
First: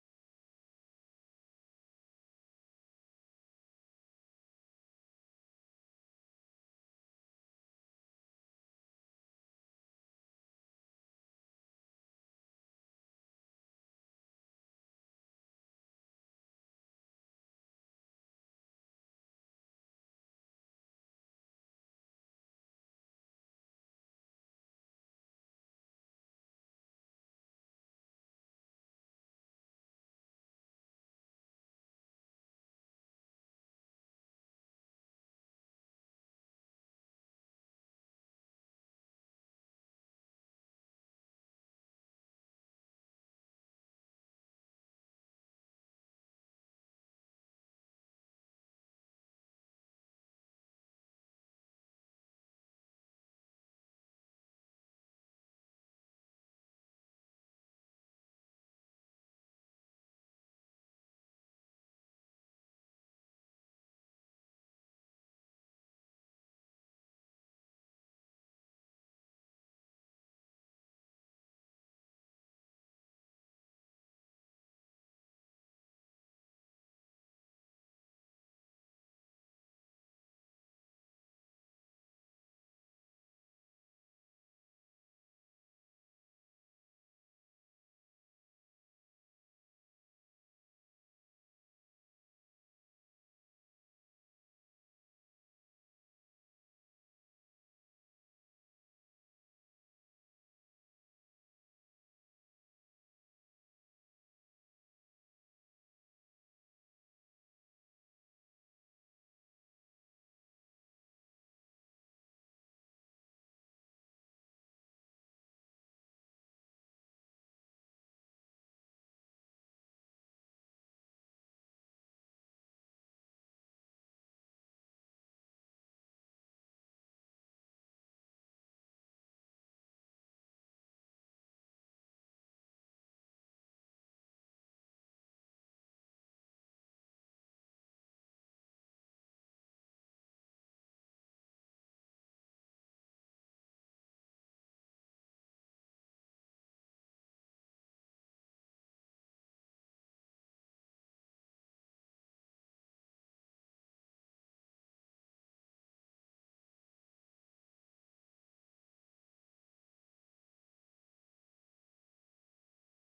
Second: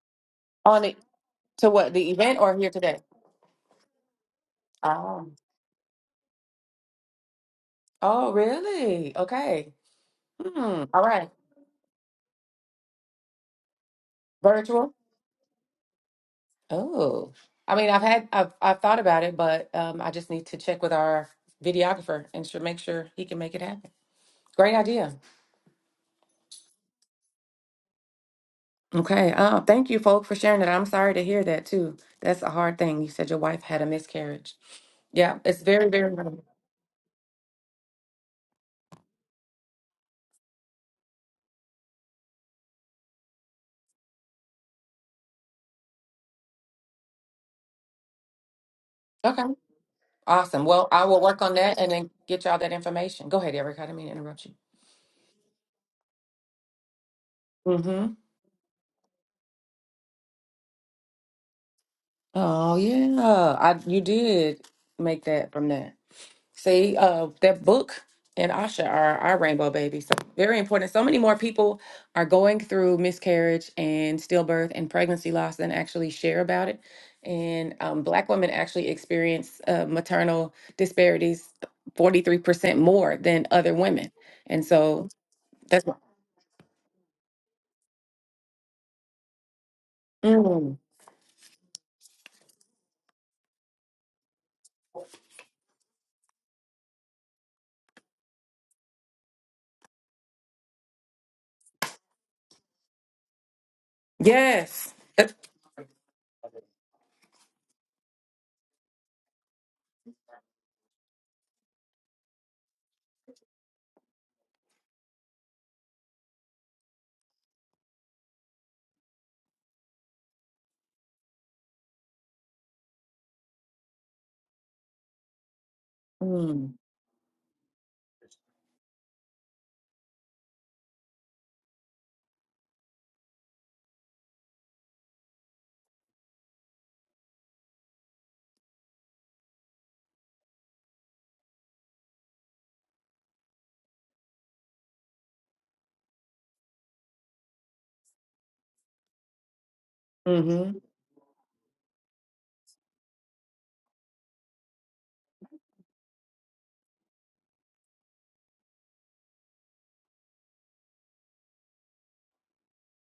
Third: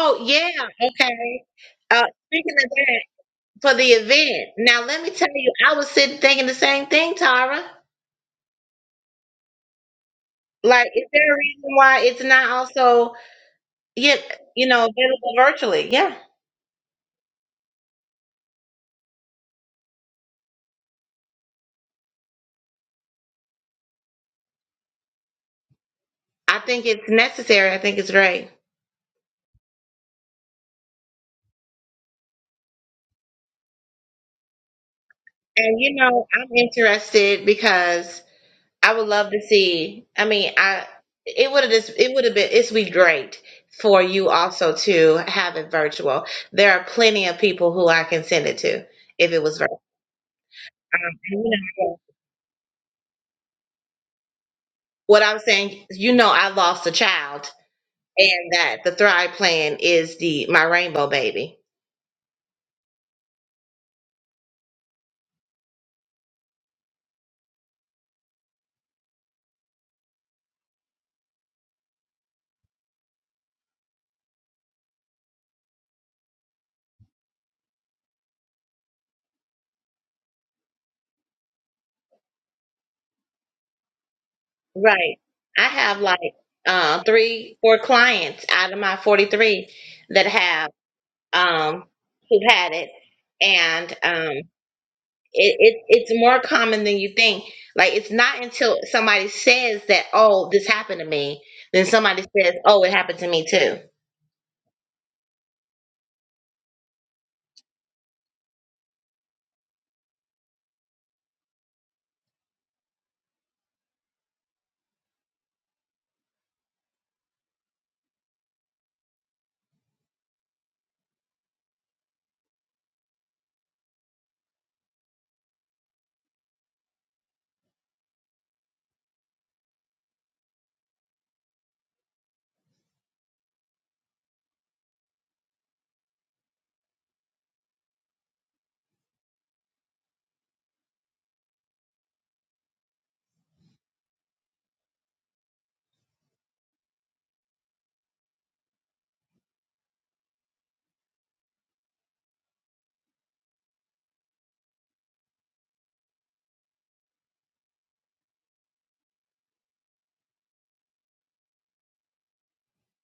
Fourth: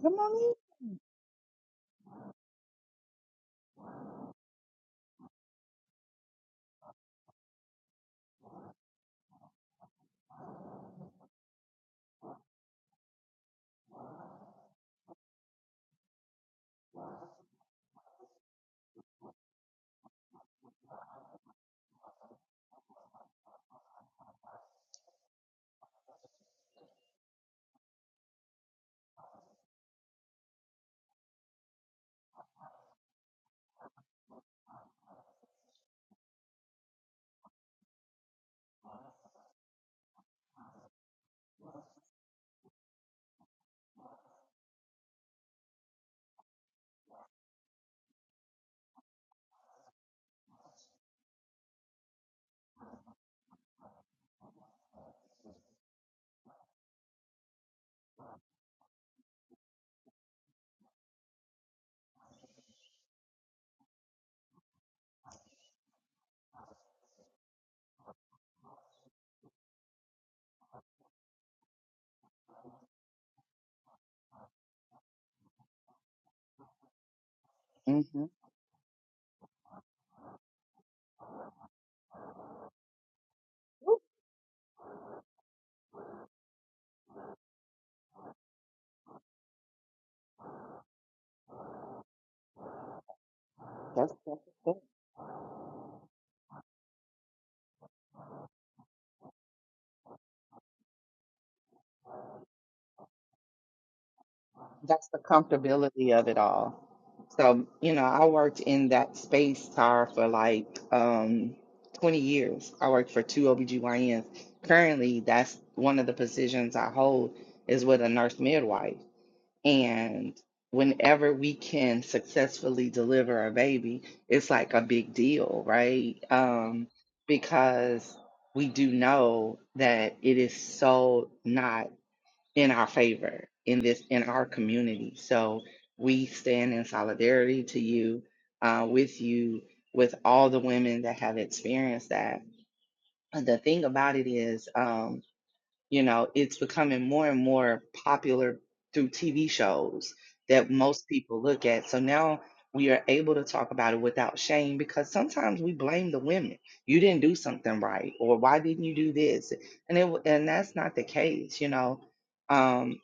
B: good
C: yeah,
B: morning.
A: On it
C: okay.
A: to what
C: Uh,
A: the event
C: speaking
A: or here
C: of
A: today?
C: that, for the event, now let me
A: Oh,
C: tell you, I was sitting thinking the same thing, Tara.
A: oh, really? Okay. Hmm.
C: Like,
A: All
C: is
A: right.
C: there a reason why it's not also yet, you know,
A: Virtual.
C: available virtually? Yeah,
A: Oh, I mean, I've had, I've, I've thought about it, but um, I just need to check with our videographer and sure make sure he can make it happen. Great idea.
C: I think it's necessary. I think it's great.
A: Okay. Uh, thank you, folk, for sharing that. I'm sorry to hear that too. That's a hard thing. You said your wife had a miscarriage. Yeah, it's
C: And
A: very,
C: you
A: very.
C: know,
A: hard.
C: I'm interested because I would love to see. I mean, I it would have just it would have been it's be great for you also to have it virtual. There are plenty of people who I can send it to if it
A: Okay.
C: was
A: Awesome. Well, I will work
C: you
A: on that and
C: know,
A: then get y'all that information. Go ahead, Erica. I didn't mean to interrupt you.
C: what I'm saying, you know, I lost a child,
A: Mm-hmm.
C: and that the Thrive Plan is the my rainbow baby.
A: Oh yeah, I you did make that from that. See, uh, that book and Asha are our rainbow babies. So very important. So many more people are going through miscarriage and stillbirth and pregnancy loss than actually share about it. And um,
B: Mm-hmm.
A: Black women actually experience uh, maternal disparities 43% more than other women. And so
C: Right. I
A: that's what.
C: have like uh, three, four clients out of my 43 that have
A: Mm,
C: um, who had it, and
B: That's
C: um,
B: that's the thing.
C: it, it it's more common than you think. Like it's not until somebody says that, oh, this happened to me, then somebody says, oh, it happened to me too.
A: yes.
B: That's the
A: That's,
B: comfortability of it all. So you know, I worked in that space car for like um 20 years. I worked for two OBGYNs. Currently, that's one of the positions I hold is with a nurse midwife. And whenever we can successfully deliver a baby, it's like a big deal, right?
A: mm,
B: Um, because we do know that it is so not in our favor in this in our community. So we stand in solidarity to you, uh, with you, with all the women that have experienced that. And The thing about it is, um, you know, it's becoming more and more popular through TV shows
A: mhm.
B: that most people look at. So now we are able to talk about it without shame because sometimes we blame the women. You didn't do something right, or why didn't you do this? And it and that's not the case, you know. Um,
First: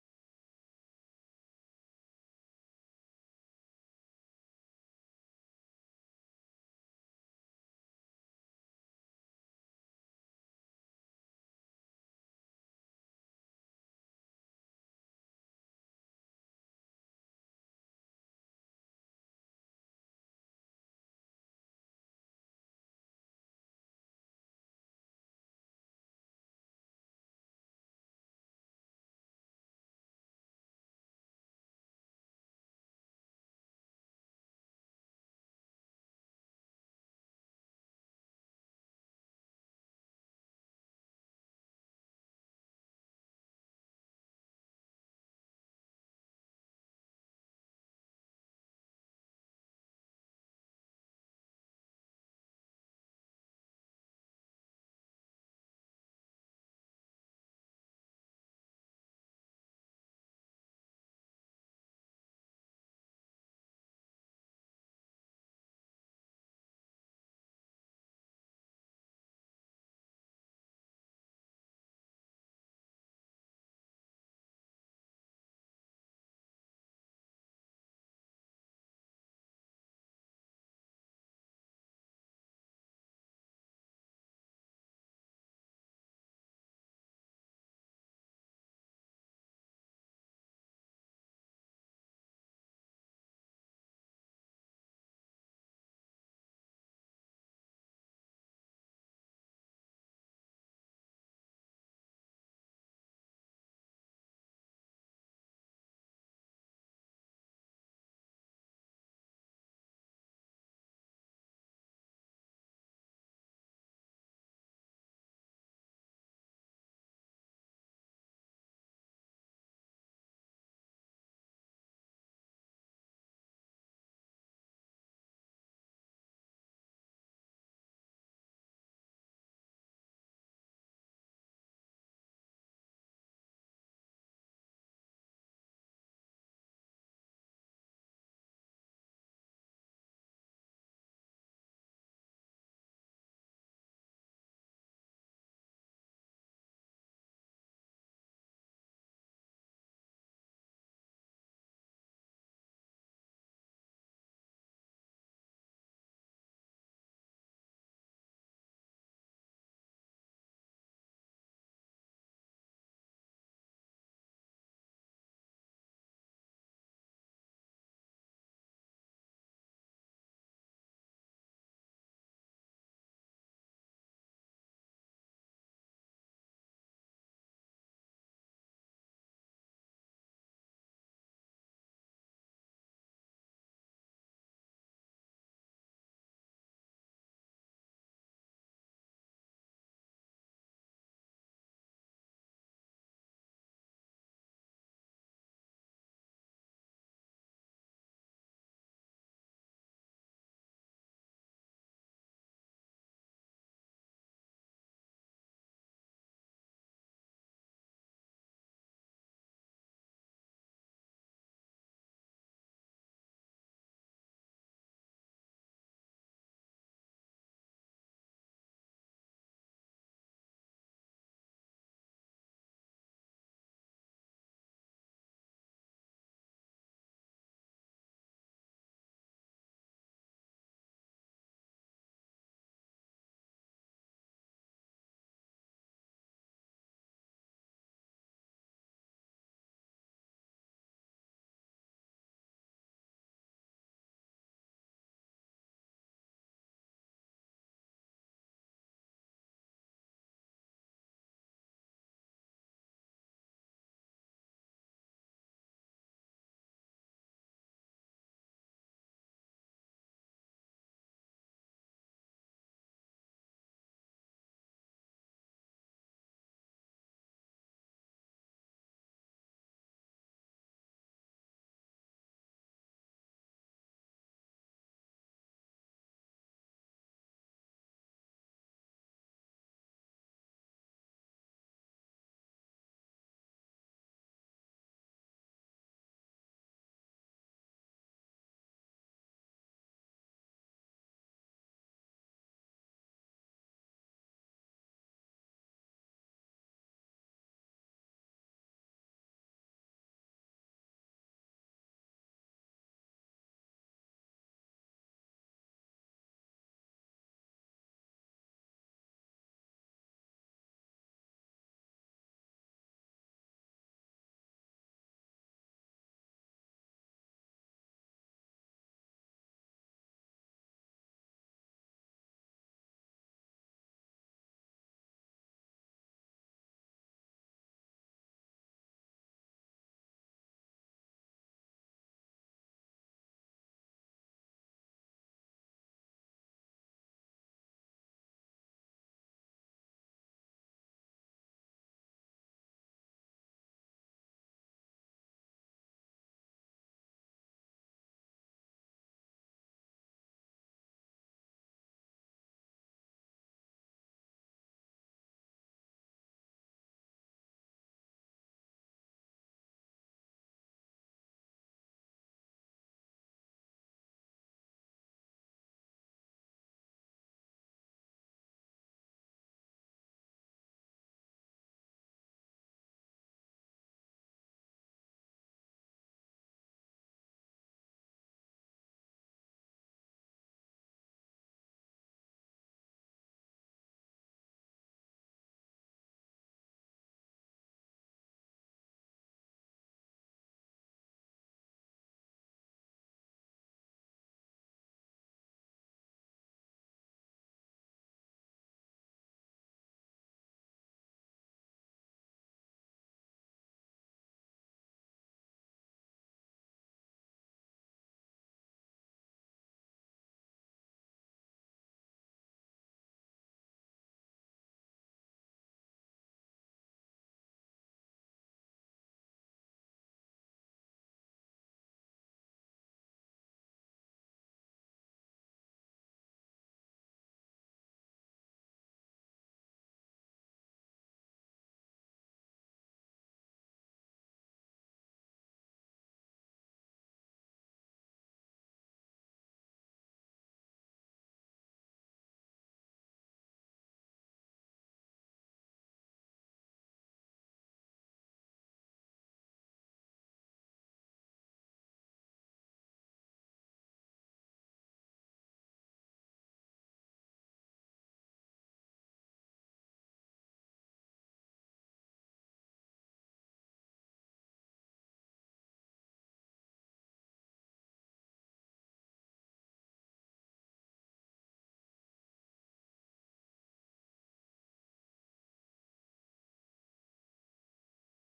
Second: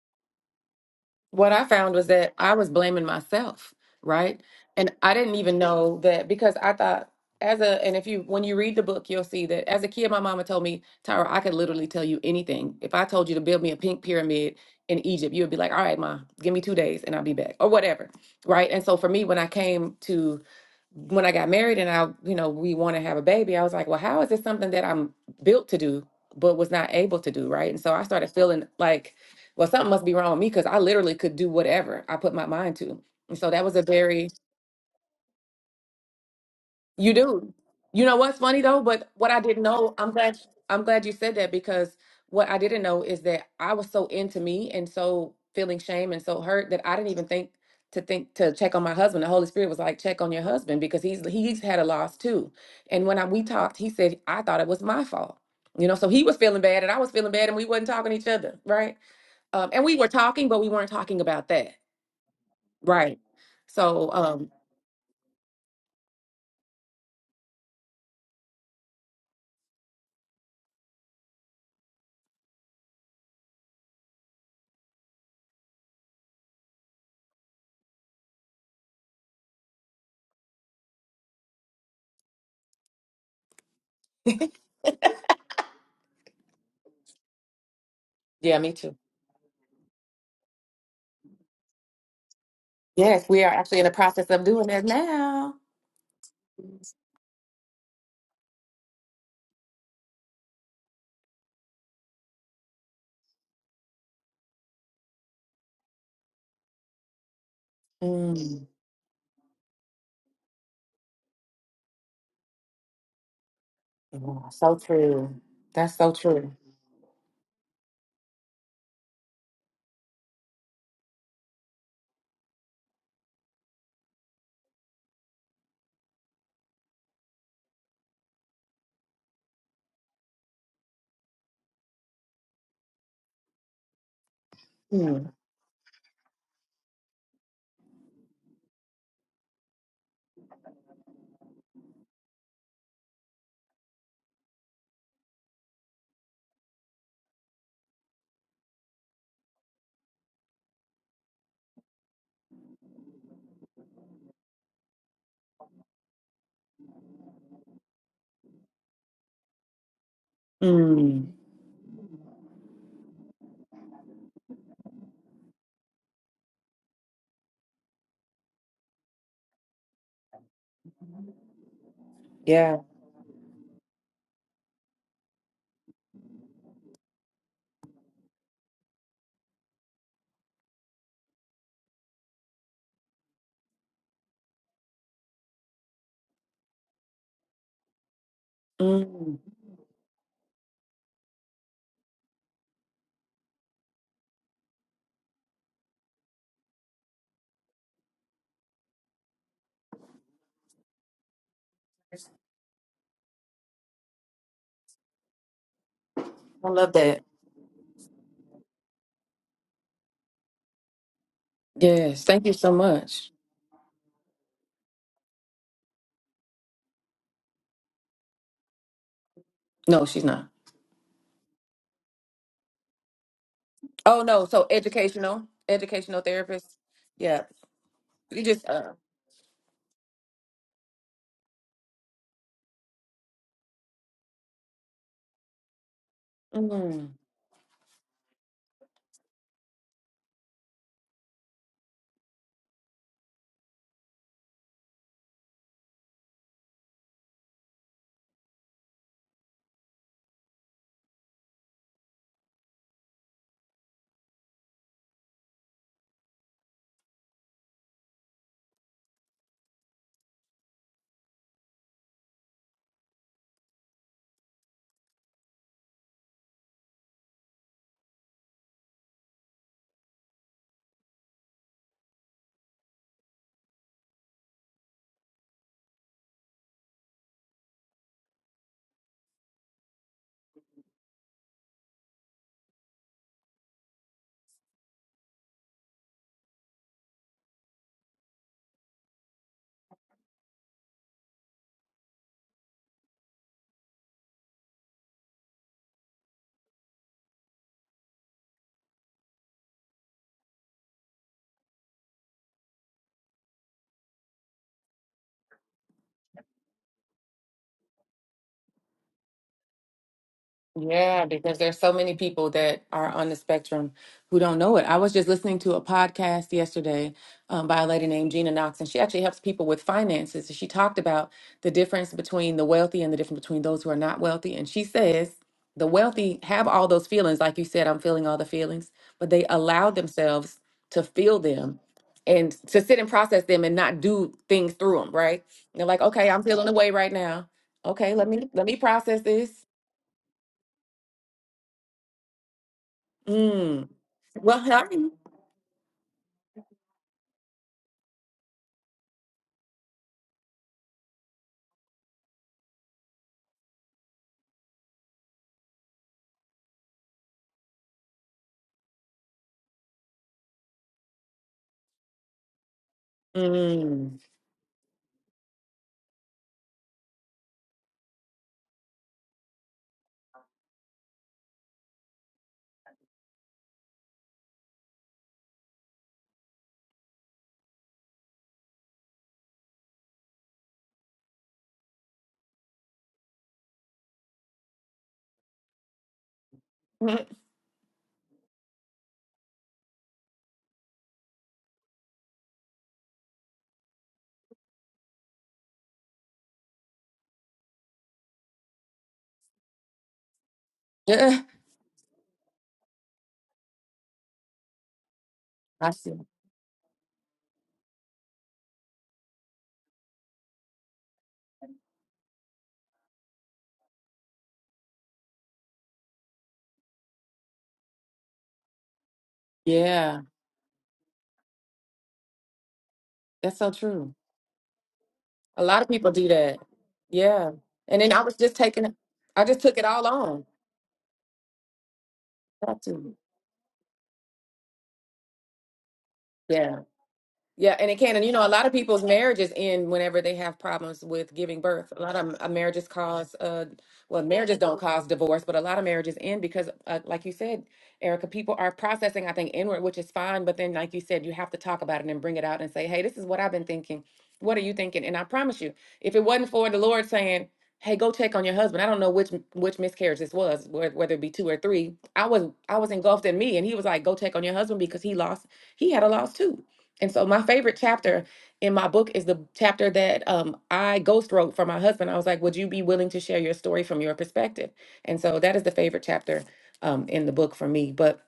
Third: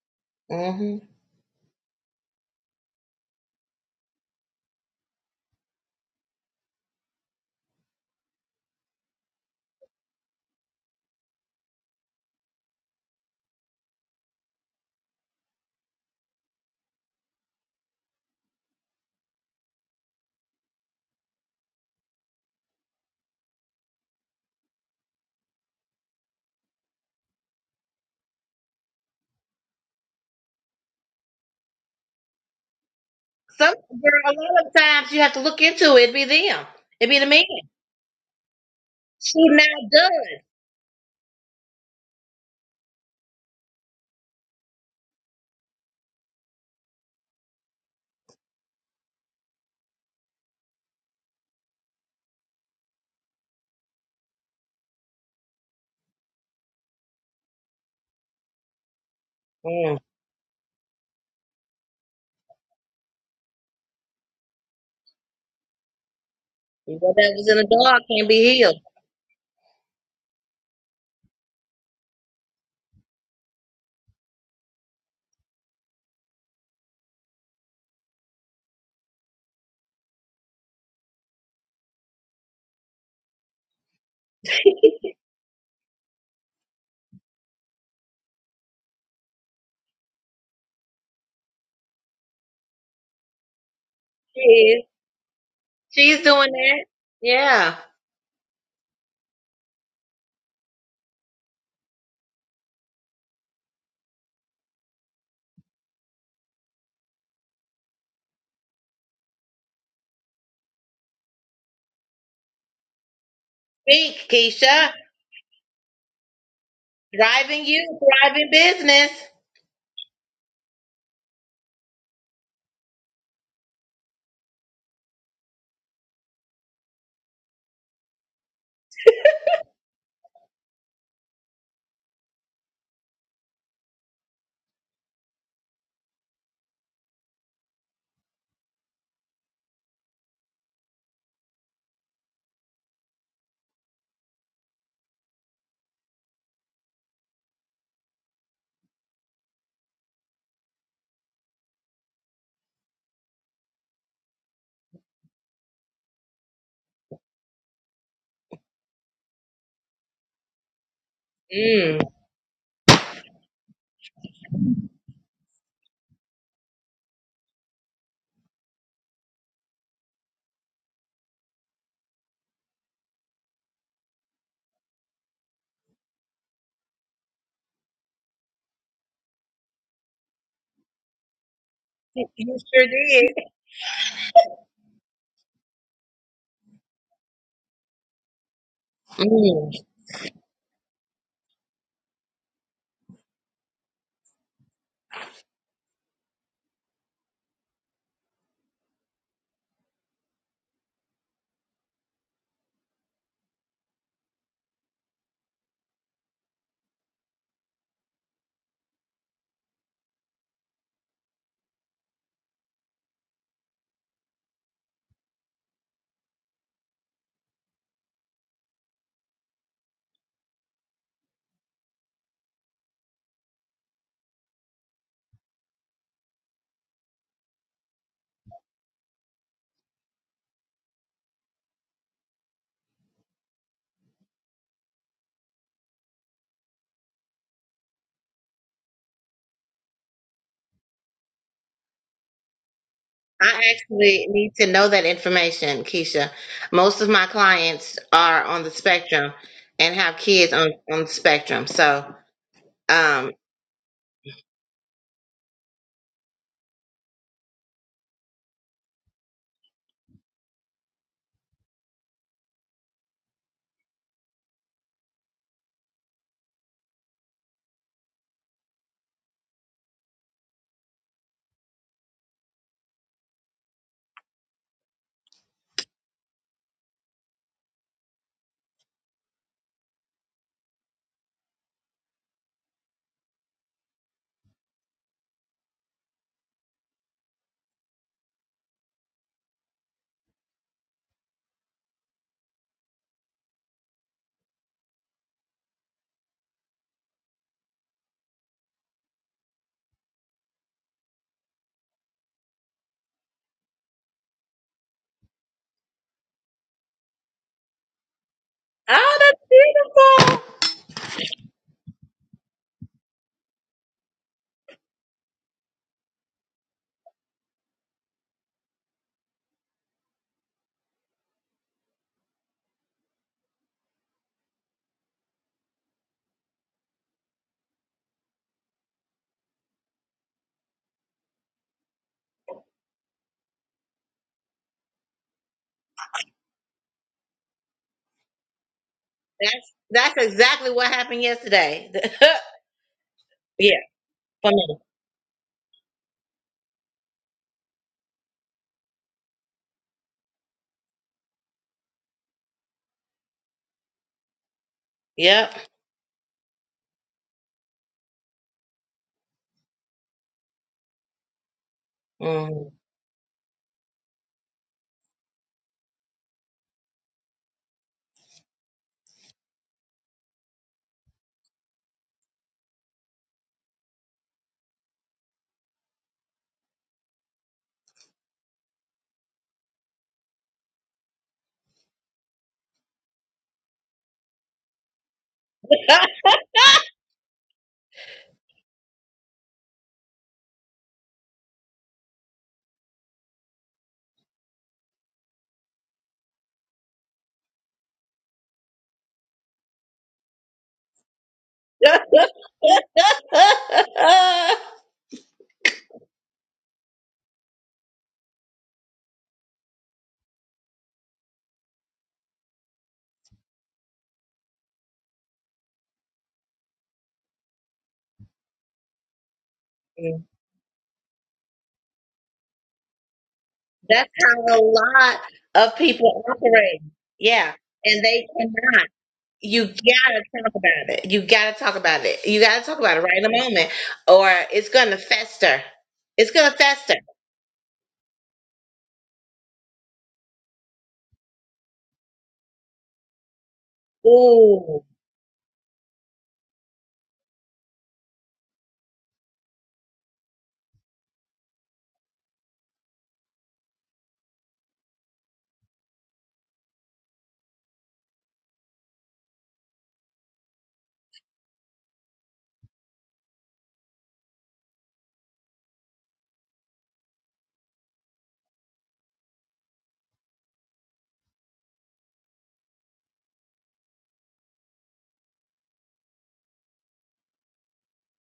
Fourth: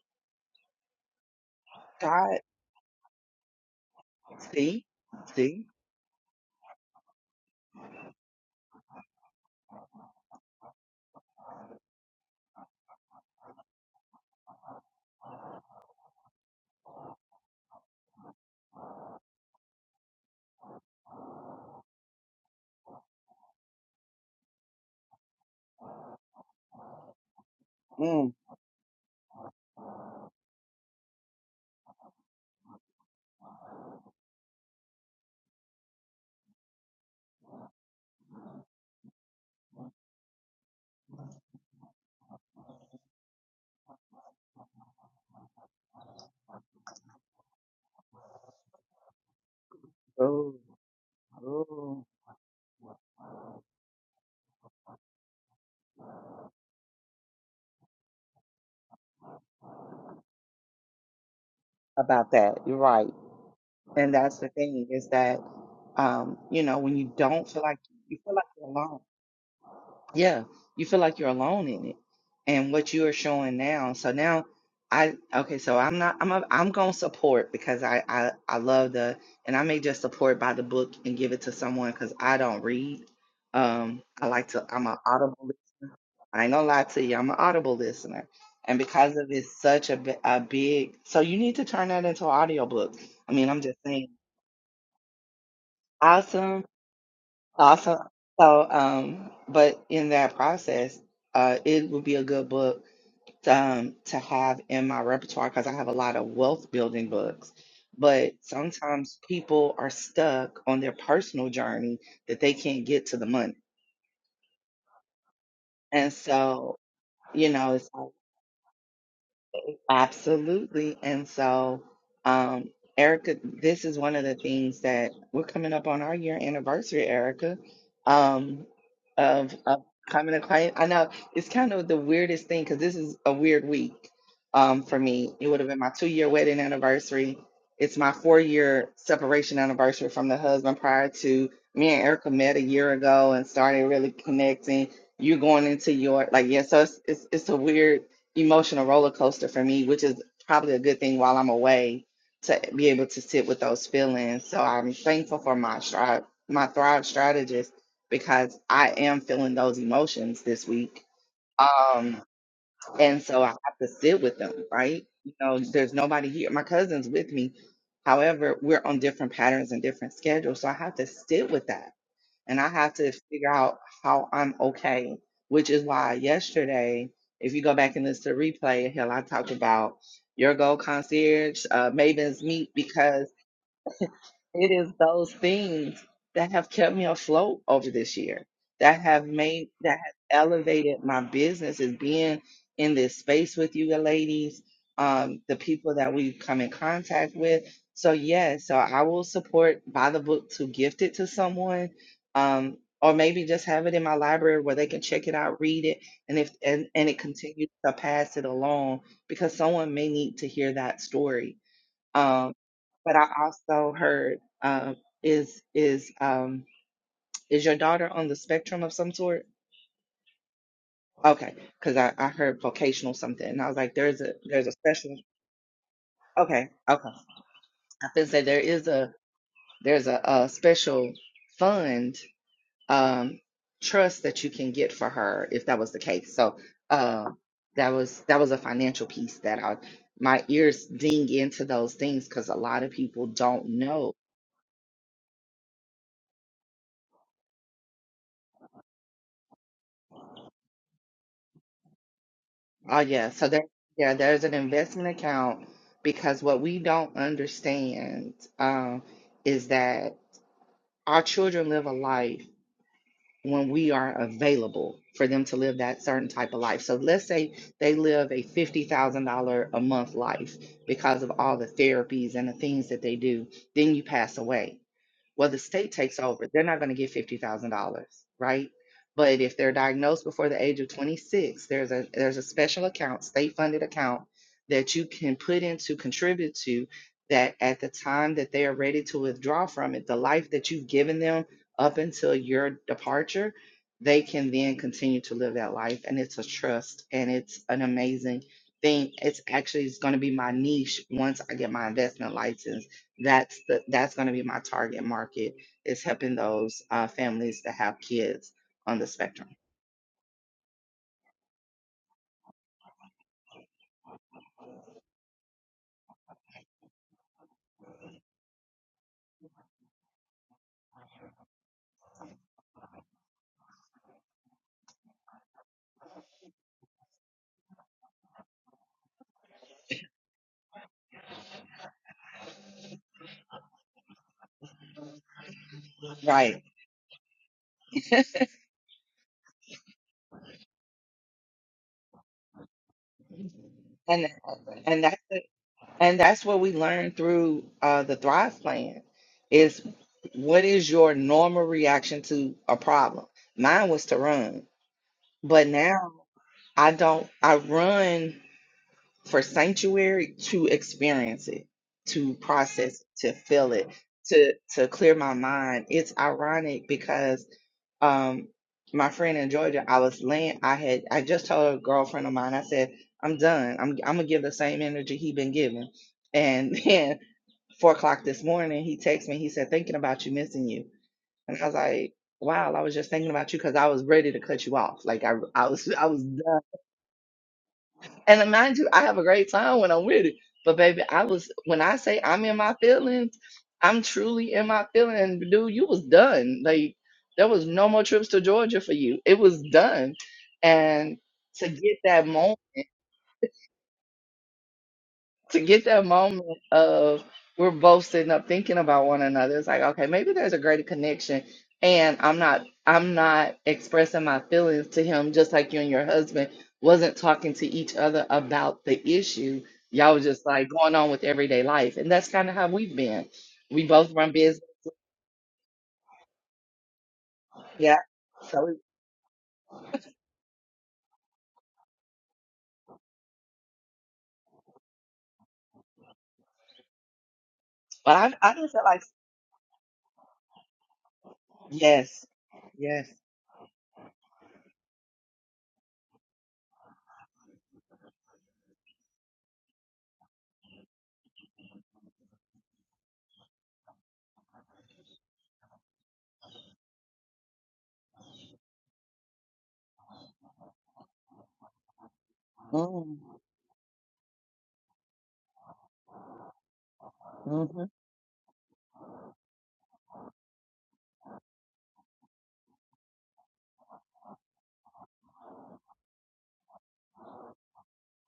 C: hmm
A: what I found was that
B: God,
A: I was blaming myself, right?
B: see,
A: And I didn't even
B: see,
A: know that because I thought as a and if you when you read the book, you'll see that as a kid, my mama told me, Tyra, I could literally tell you anything. If I told you to build me a pink pyramid in Egypt, you would be like, All right, ma, give me two days and I'll be back. Or whatever. Right. And so for me, when I came to when I got married and I, you know, we want to have a baby, I was like, well, how is this something that I'm built to do, but was not able to do? Right. And so I started
B: mm,
A: feeling like well, something must be wrong with me because I literally could do whatever I put my mind to. And so that
C: Some
A: was a
C: girl,
A: very
C: a lot of times you have to look into it. It'd be them. It'd
A: you
C: be the man.
A: do. You know what's funny though, but what I
C: She
A: didn't
C: now
A: know,
C: does.
A: I'm glad I'm glad you said that because what I didn't know is that I was so into me and so feeling shame and so hurt that I didn't even think to think to check on my husband. The Holy Spirit was like, check on your
B: oh,
A: husband because he's he's had a
B: oh,
A: loss too. And when I, we talked, he said I thought it was my fault. You know, so he was feeling bad and I was feeling bad and we wasn't talking to each other, right? Um, and we
C: Mm.
A: were talking, but we weren't talking about that
B: about that. You're right,
A: Right. So,
B: and that's the
A: um,
B: thing is that um, you know, when you
C: What that was
B: don't
C: in
B: feel like
C: the dog
B: you
C: can't
B: feel like
C: be
B: you're
C: healed.
B: alone. Yeah, you feel like you're alone in it, and what you are showing now. So now, I okay. So I'm not. I'm a, I'm gonna support because I I I love the and I may just support by the book and give it to someone because I don't read. Um, I like to. I'm an audible listener. I ain't gonna lie to you. I'm an audible listener,
A: yeah, me
B: and
A: too.
B: because of it's such a bi- a big. So you need to turn that into an audiobook.
A: Yes,
B: I
A: we
B: mean,
A: are
B: I'm just
A: actually in the
B: saying.
A: process
C: She
A: of doing that
C: is.
A: now.
C: She's doing
B: Awesome.
C: that. Yeah.
B: Awesome. So, um, but in that process, uh, it would be a good book to, um, to have in my repertoire because I have a lot of wealth building books. But
A: Mm.
B: sometimes people are stuck on their personal journey that they can't get to the money.
C: Think,
A: Yeah, so
C: Keisha.
A: true. That's
B: And
A: so true.
B: so, you
C: Driving
B: know, it's
C: you, thriving business.
B: Absolutely. And so, um, Erica, this is one of the things that we're coming up on our year anniversary, Erica, um, of, of coming to client. I know it's kind of the weirdest thing because this is a weird week um, for
A: Mm.
B: me. It would have been my two year wedding anniversary. It's my four year separation anniversary from the husband prior to me and Erica met a year ago and started really connecting. You're going into your, like, yeah, so it's, it's, it's a weird emotional roller coaster for me, which is probably a good thing while I'm away to be able to sit with those feelings. So I'm thankful for my stri- my Thrive strategist because I am feeling those emotions this week.
A: Mm.
C: Mm.
B: Um, and so I have to sit with them, right? You know, there's nobody here. My cousin's with me. However, we're on different patterns and different schedules. So I have to sit with that and I
A: Yeah.
B: have to figure out how I'm okay, which is why yesterday, if you go back and listen to replay, hell, I talked about your gold concierge, uh, Maven's
C: You
B: meet
C: sure
B: because
C: did.
B: it is those things that have kept me afloat over this year, that have
A: Mm.
B: made,
C: Mm.
B: that has elevated my business is being in this space with you ladies, um, the people that we've come in contact with. So yes, so I will support buy the book to gift it to someone, um, or maybe just have it in my library where they can check it out, read it, and if
A: I
B: and,
A: love
B: and it
A: that.
B: continues to pass it along because someone may need to hear that story
A: Yes. Thank you
B: um,
A: so
B: but I
A: much.
B: also heard um, is is um, is your daughter on the spectrum of some sort?
A: No, she's not.
B: Okay, because I, I heard vocational something, and I was like,
A: Oh
B: there's a
A: no. So
B: there's a special.
A: educational, educational therapist.
B: Okay, okay.
A: Yeah.
B: I can say
A: You
B: there
A: just
B: is
A: uh.
B: a there's a, a special fund um, trust that you can get for her if that was the case. So
A: mm.
B: uh, that was that was a financial piece that I my ears ding into those things because a lot of people
C: I
B: don't know
C: actually need to know that information, Keisha. Most of my clients are on the spectrum and have kids on, on the spectrum. So,
B: Oh yeah,
C: um,
B: so there, yeah, there's an investment account because what we don't understand um, is that our children live a life when we are available for them to live that certain type of life. So let's say they live a $50,000 a month life because of all the therapies and the things that they do, then you pass away. Well, the state takes over. They're not going to get $50,000, right? But if they're diagnosed before the age of 26, there's a there's a special account, state funded account that you can put into contribute to that at the time that they are ready to withdraw from it, the life that you've given them up until your departure, they can then continue to live that life and it's a trust and it's an amazing thing. It's actually it's going to be my niche once I get my investment license that's the that's going to be my target market is helping those uh, families that have kids on the
C: Oh, that's
B: spectrum
C: beautiful.
A: Yeah, because there's so many people that are on the spectrum who don't know it. I was just listening to a podcast yesterday um, by a lady named Gina Knox, and she actually helps people with finances. She talked about the difference between the wealthy and the difference between those who are not wealthy. And she says the wealthy have all those feelings, like you said, I'm feeling all the feelings, but they allow themselves to feel them and to sit and process them and not do things through them, right? They're like, okay, I'm
B: right
A: feeling away right now. Okay, let me let me process this.
C: That's that's exactly what happened yesterday. yeah,
A: Mm.
B: and
C: for
A: Well,
C: me.
B: and
A: hey.
B: that's the, and that's what we learned through uh, the thrive plan is what is your normal reaction to a problem mine was to run
C: Yep.
B: but now i don't i run for sanctuary to experience it to
C: Mhm.
B: process it, to feel it
A: Mm.
B: to to clear my mind it's ironic because um my friend in Georgia, I was laying I had I just told a girlfriend of mine, I said, I'm done. I'm I'm gonna give the same energy he been giving. And then four o'clock this morning he texted me, he said, Thinking about you, missing you. And I was like, Wow, I was just thinking about you because I was ready to cut you off. Like I I was I was done. And mind you, I have a great time when I'm with it. But baby, I was when I say I'm in my feelings, I'm truly in my feelings. Dude, you was done. Like there was no more trips to Georgia for you. It was done. And
A: Yeah,
B: to get
C: that's
B: that moment to get
A: I
B: that
A: see.
B: moment of we're both sitting up thinking about one another. It's like, okay, maybe there's a greater connection and I'm not I'm not expressing my feelings to him just like you and your husband wasn't talking to each other about the issue. Y'all
A: Yeah,
B: was just like going on with everyday life. And that's kind of how we've been.
A: that's so
B: We both
A: true.
B: run
C: how a
B: business.
C: lot
A: A
C: of
A: lot of people
C: people
A: do that.
C: operate.
A: Yeah.
C: Yeah,
B: Yeah.
A: And
C: and
A: then I
C: they
A: was just
B: So we-
A: taking
C: cannot.
A: it, I just
C: You
A: took it all
C: gotta
A: on.
C: talk about it. You gotta talk about it. You gotta talk
A: Got
C: about it
A: to.
C: right in the moment, or it's gonna fester. It's gonna
A: yeah.
C: fester.
A: Yeah, and it can.
B: but
A: And you
B: I
A: know, a
B: I
A: lot of
B: just feel like
A: people's marriages end whenever they have problems with giving birth. A lot
B: yes.
A: of uh, marriages
B: Yes.
A: cause, uh, well, marriages don't
C: Ooh.
A: cause divorce, but a lot of marriages end because, uh, like you said, Erica, people are processing, I think, inward, which is fine. But then, like you said, you have to talk about it and bring it out and say, hey, this is what I've been thinking. What are you thinking? And I promise you, if it wasn't for the Lord saying, hey, go check on your husband, I don't know which which miscarriage this was, wh- whether it be two or three. I was I was engulfed in
B: Mm-hmm.
A: me, and He was like, go check on your husband because he lost, he had a loss too and so my favorite chapter in my book is the chapter that um, I ghost wrote for my husband. I was like, "Would you be willing to share your story from your perspective?" And so that is the favorite chapter um, in the book for me. But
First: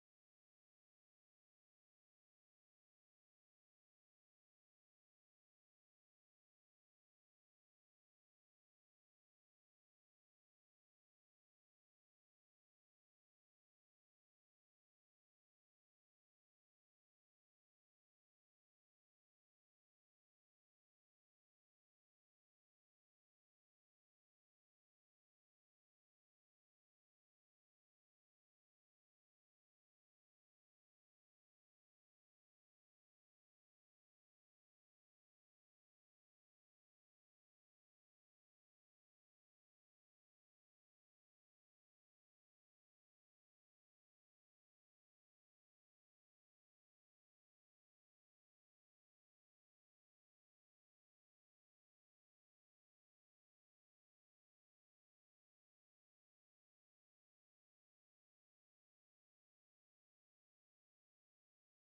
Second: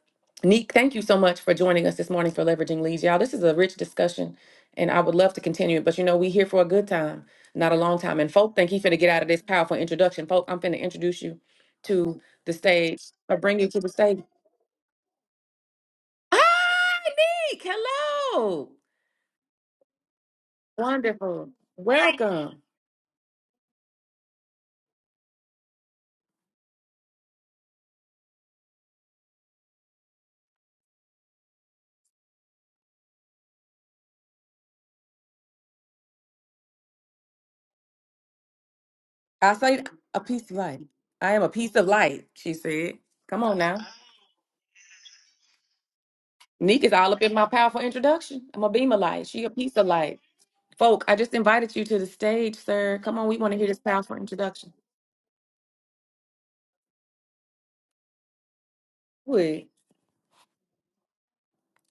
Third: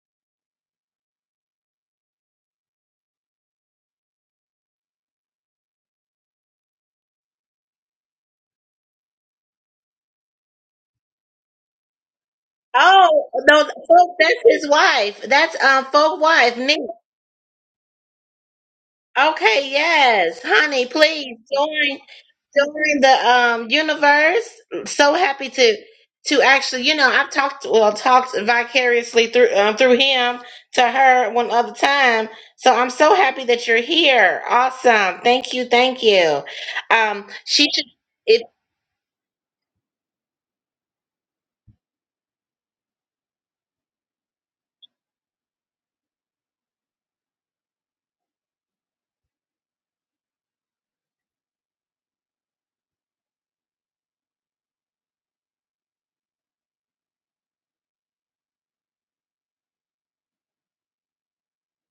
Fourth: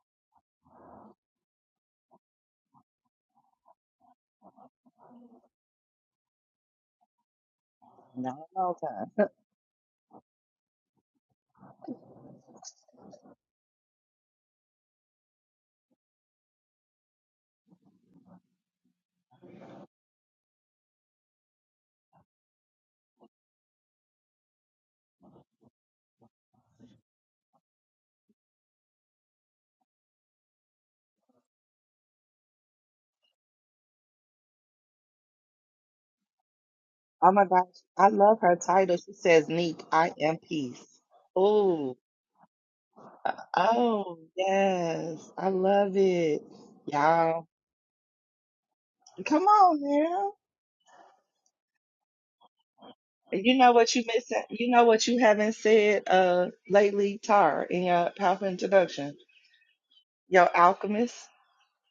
A: Neek, thank you so much for joining us this morning for leveraging leads, y'all. This is a rich discussion, and I would love to continue it. But you know, we here for a good time, not a long time. And
B: Not at
A: folk think
B: all
A: he finna get out of this powerful introduction. Folk, I'm finna introduce you to the stage
C: Oh
A: or bring
C: no,
A: you to the
C: folk,
A: stage.
C: that's his wife. That's um folk wife, Nia.
A: Hi, Neek. Hello.
C: Okay, yes. Honey, please
A: Wonderful.
C: join
A: Welcome.
C: join the um universe. So happy to to actually, you know, I've talked well talked vicariously through um, through him to her one other time. So I'm so happy that you're here. Awesome. Thank you. Thank you. Um
B: Oh my gosh,
C: she should
B: I love
C: it
B: her title. She says,
A: I
B: Neek,
A: say
B: I
A: a
B: am
A: piece of light.
B: peace.
A: I am a piece of
B: Oh,
A: light, she said. Come on now.
B: oh, yes. I love it.
A: Neek is all up in my
B: Y'all,
A: powerful introduction. I'm a beam of light. She
B: come
A: a piece
B: on
A: of light.
B: now.
A: Folk, I just invited you to the stage, sir. Come on, we
B: And
A: want
B: You
A: to hear
B: know
A: this
B: what you
A: powerful
B: missing? You
A: introduction.
B: know what you haven't said uh lately, Tar, in your powerful introduction?
A: Wait.
B: Your alchemist.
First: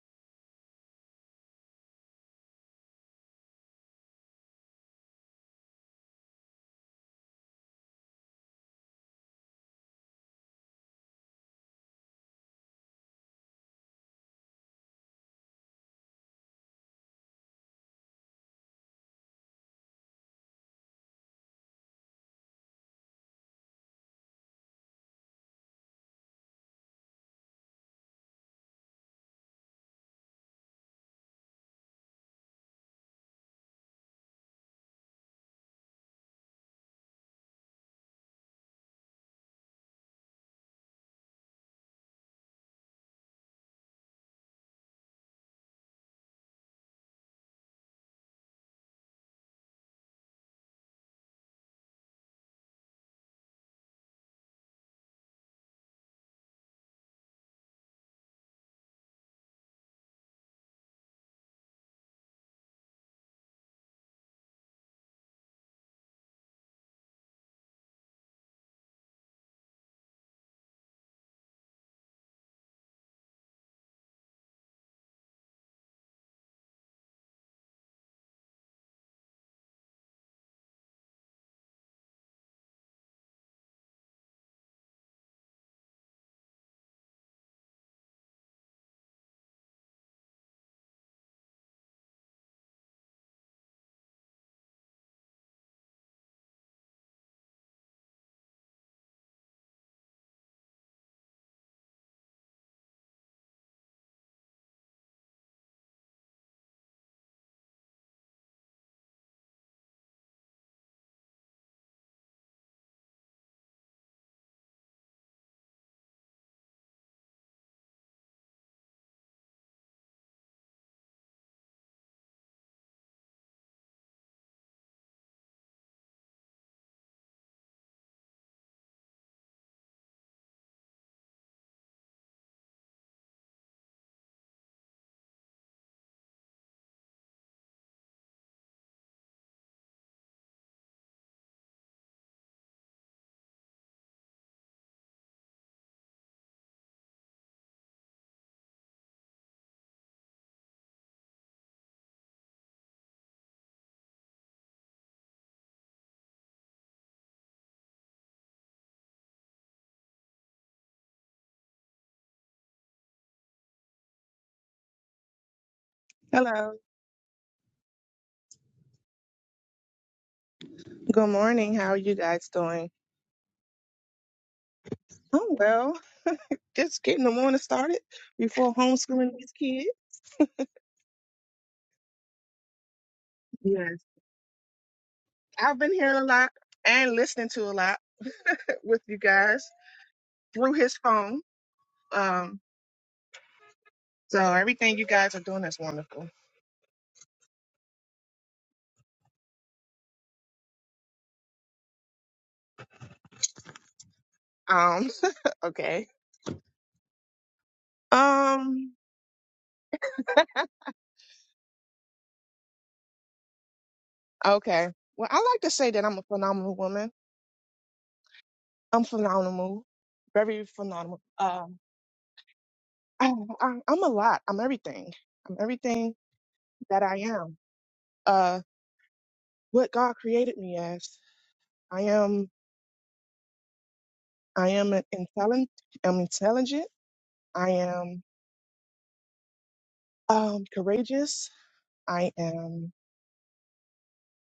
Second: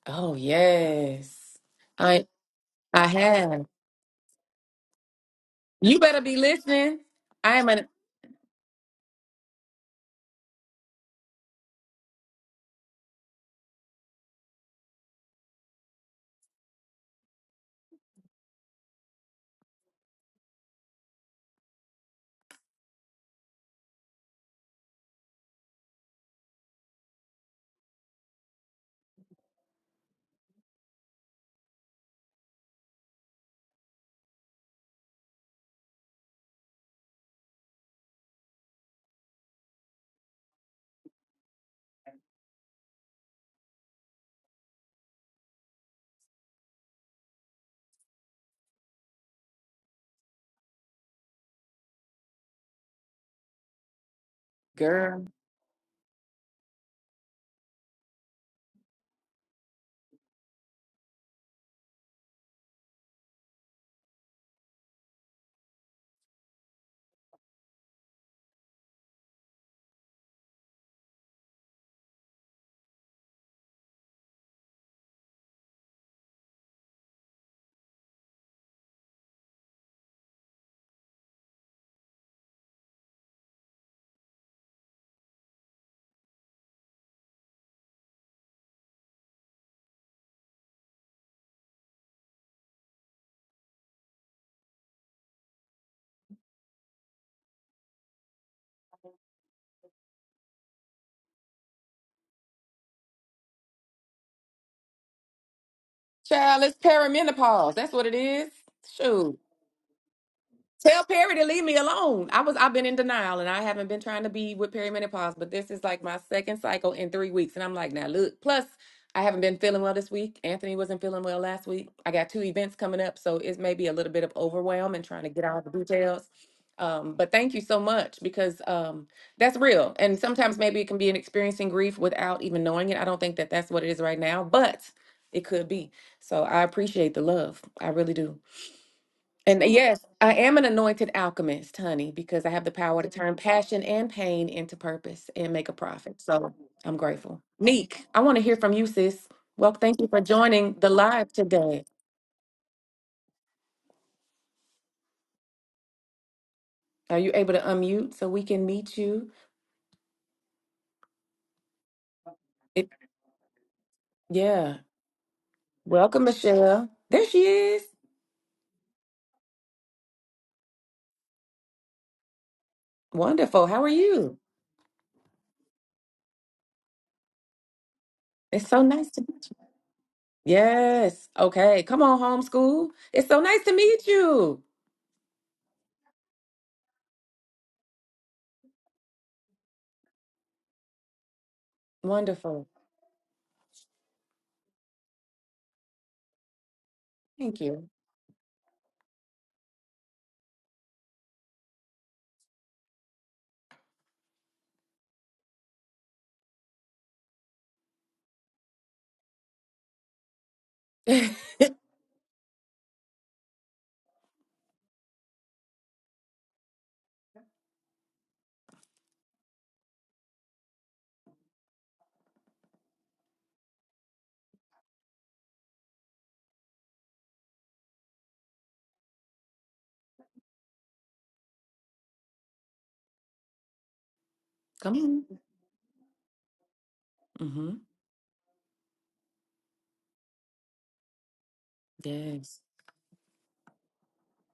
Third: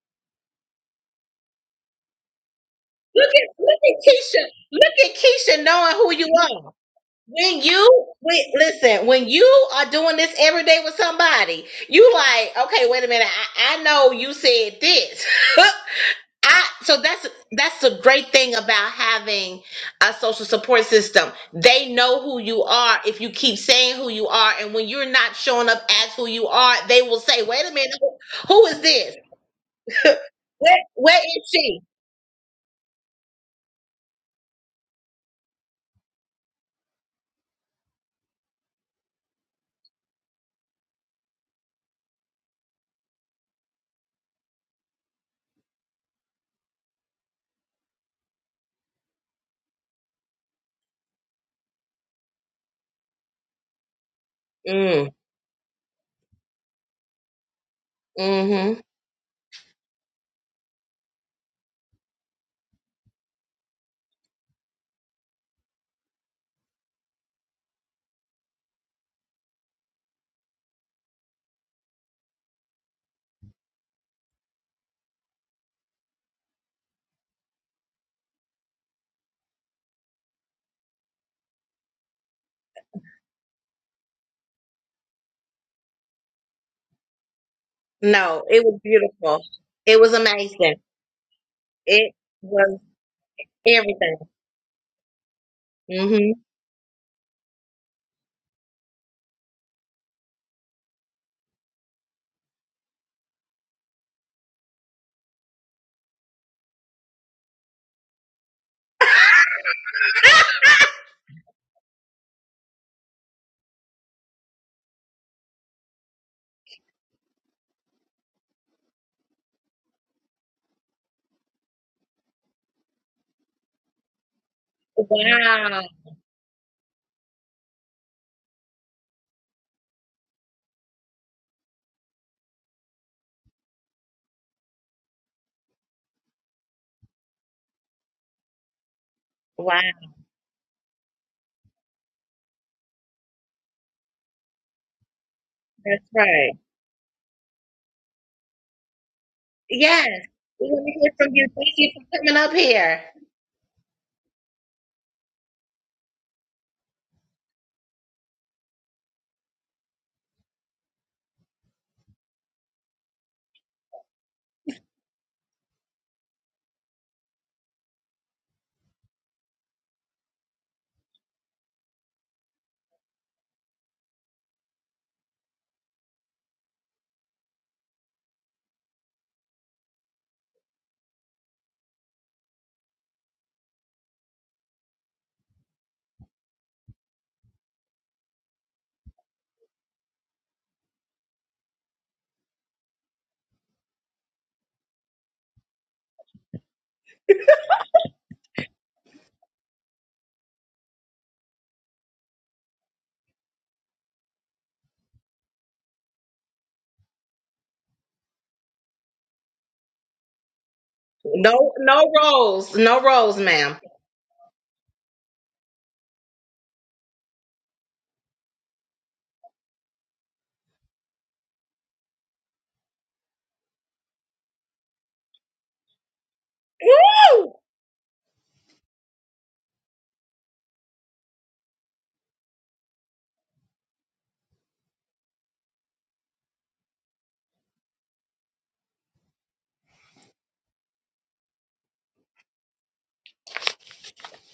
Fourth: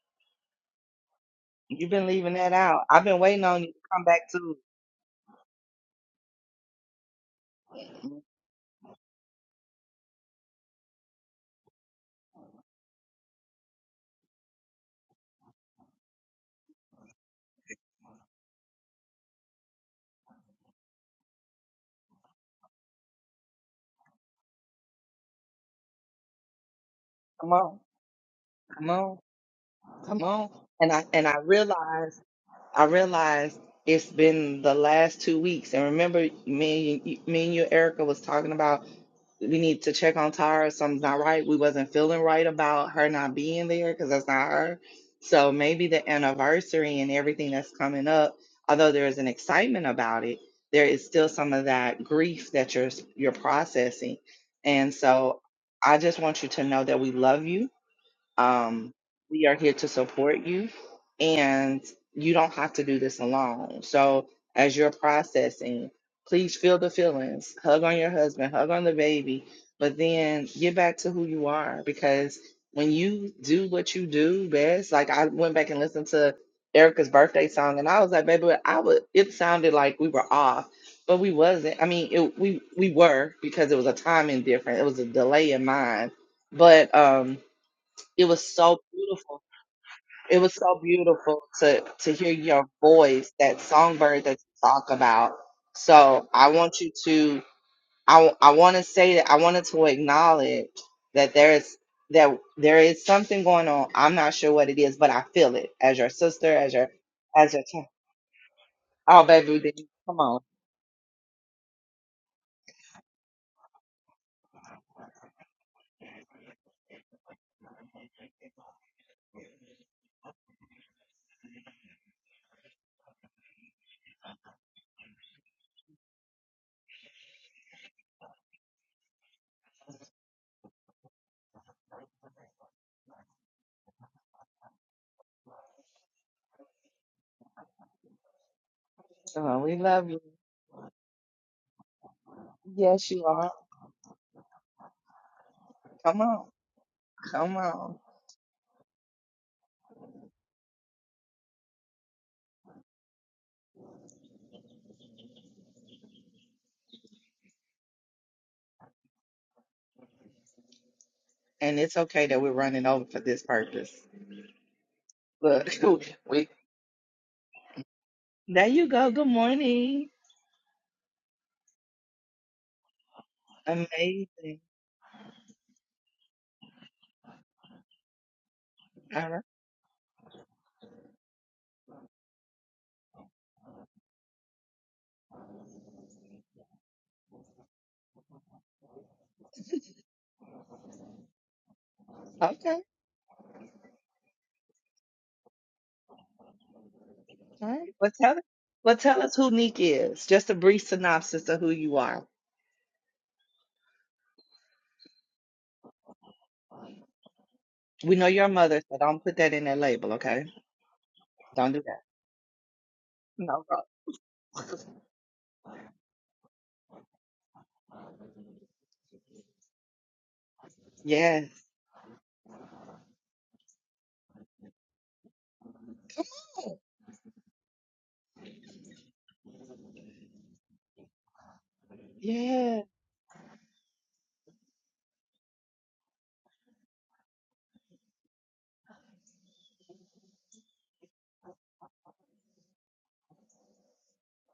A: Oh yes.
B: You've been
A: I
B: leaving that out. I've
A: I
B: been
C: Look
B: waiting
C: at
B: on
A: have.
B: you to
C: look at
B: come back
C: Keisha.
B: to.
C: Look at Keisha knowing
A: You
C: who
A: better
C: you
A: be
C: are.
A: listening. I
C: When
A: am a
C: you when, listen, when you are doing this every day with somebody, you like, okay, wait a minute. I, I know you said this. I so that's that's the great thing about having a social support system. They know who you are if you keep saying who you are, and when you're not showing up as who you are, they will say,
B: Come
C: wait a
B: on,
C: minute, who who is
B: come
C: this?
B: on, come on.
C: Where
B: And I
C: where
B: and I
C: is she?
B: realized. I realized it's been the last two weeks, and remember, me and you, me and you, Erica, was talking about we need to check on Tara. Something's not right. We wasn't feeling right about her not being there because that's not her. So maybe the anniversary and everything that's coming up, although there is an excitement about it, there is still some of that grief that you're you're processing. And
C: Mm,
A: girl.
B: so, I just want you to know that we love you
C: mm-hmm.
B: um, we are here to support you, and you don't have to do this alone. So, as you're processing, please feel the feelings, hug on your husband, hug on the baby, but then get back to who you are because when you do what you do best, like I went back and listened to Erica's birthday song, and I was like, baby, I would. It sounded like we were off, but we wasn't. I mean, it, we we were because it was a timing difference. It was a delay in mine, but um it
C: No,
B: was
C: it was
B: so beautiful.
C: beautiful. It was
B: It was
C: amazing.
B: so beautiful to to
C: It
B: hear your
C: was
B: voice, that
C: everything.
B: songbird that you talk about. So
C: hmm
B: I want you to I I want to say that I wanted to acknowledge that there is that there is something going on. I'm not sure what it is, but I feel it as your sister,
A: Child,
B: as
A: it's
B: your as your
A: perimenopause.
B: t-
A: That's what it is.
B: oh
A: Shoot.
B: baby, then come on,
A: Tell Perry to leave me alone. I was I've been in denial and I haven't been trying to be with perimenopause, but this is like my second cycle in three weeks. And I'm like, now look, plus I haven't been feeling well this week. Anthony wasn't feeling well last week. I got two events coming up, so it's maybe a little bit of overwhelm and trying to get all the
C: Wow.
A: details. Um, but thank you so much because um, that's real. And sometimes maybe it can be an experiencing grief without even knowing it. I don't think that that's what it is right now, but it could be. So I appreciate the love. I really do.
B: come
A: And
B: on,
A: uh,
B: we
C: Wow.
A: yes,
B: love you.
A: I am an anointed alchemist, honey, because I have the power to
B: Yes, you
A: turn
B: are.
A: passion and pain into purpose and make a
C: That's
A: profit.
B: Come on,
C: right.
A: So I'm grateful.
B: come on.
A: Neek, I want to hear from you, sis. Well, thank you
C: Yes.
A: for
C: We
A: joining
C: want
A: the
C: to hear from
A: live
C: you. Thank
A: today.
C: you for coming up here.
A: Are you able to unmute so we can meet you?
B: And it's okay that we're running
A: It,
B: over for this purpose.
A: yeah.
B: Look,
A: Welcome,
B: we.
D: Hello.
A: Michelle. There she is.
B: There you go. Good morning.
D: Good morning. How are you guys doing?
A: Wonderful. How are you?
B: Amazing.
D: Oh well. Just getting the morning started
A: It's
D: before
A: so nice to
D: homeschooling
B: All right.
A: meet
D: these
A: you.
D: kids.
A: Yes. Okay. Come on, homeschool. It's so nice to
D: Yes.
A: meet you.
D: I've been hearing a lot and listening to a lot with you guys through his phone. Um,
A: Wonderful.
B: Okay.
D: so everything you guys are doing is wonderful.
A: Thank
B: All
A: you.
B: right. Well, tell us. Well, tell us who Neek is. Just a brief synopsis of who you are.
D: Um, okay.
B: We know your mother,
D: Um,
B: so don't put that in that label, okay?
A: Come
B: Don't
C: No,
B: do that.
C: no rolls. No rolls,
B: No.
C: ma'am.
B: problem.
D: okay. Well, I like to say that I'm a phenomenal woman. I'm phenomenal, very phenomenal.
B: Yes.
D: Um, I, I, I'm a lot. I'm everything. I'm everything that I
C: Woo!
D: am. Uh, what God created me as. I am
B: Yes.
D: I am an
A: on.
D: intelligent I'm intelligent.
A: Mm-hmm.
D: I am um courageous. I
A: Yes.
D: am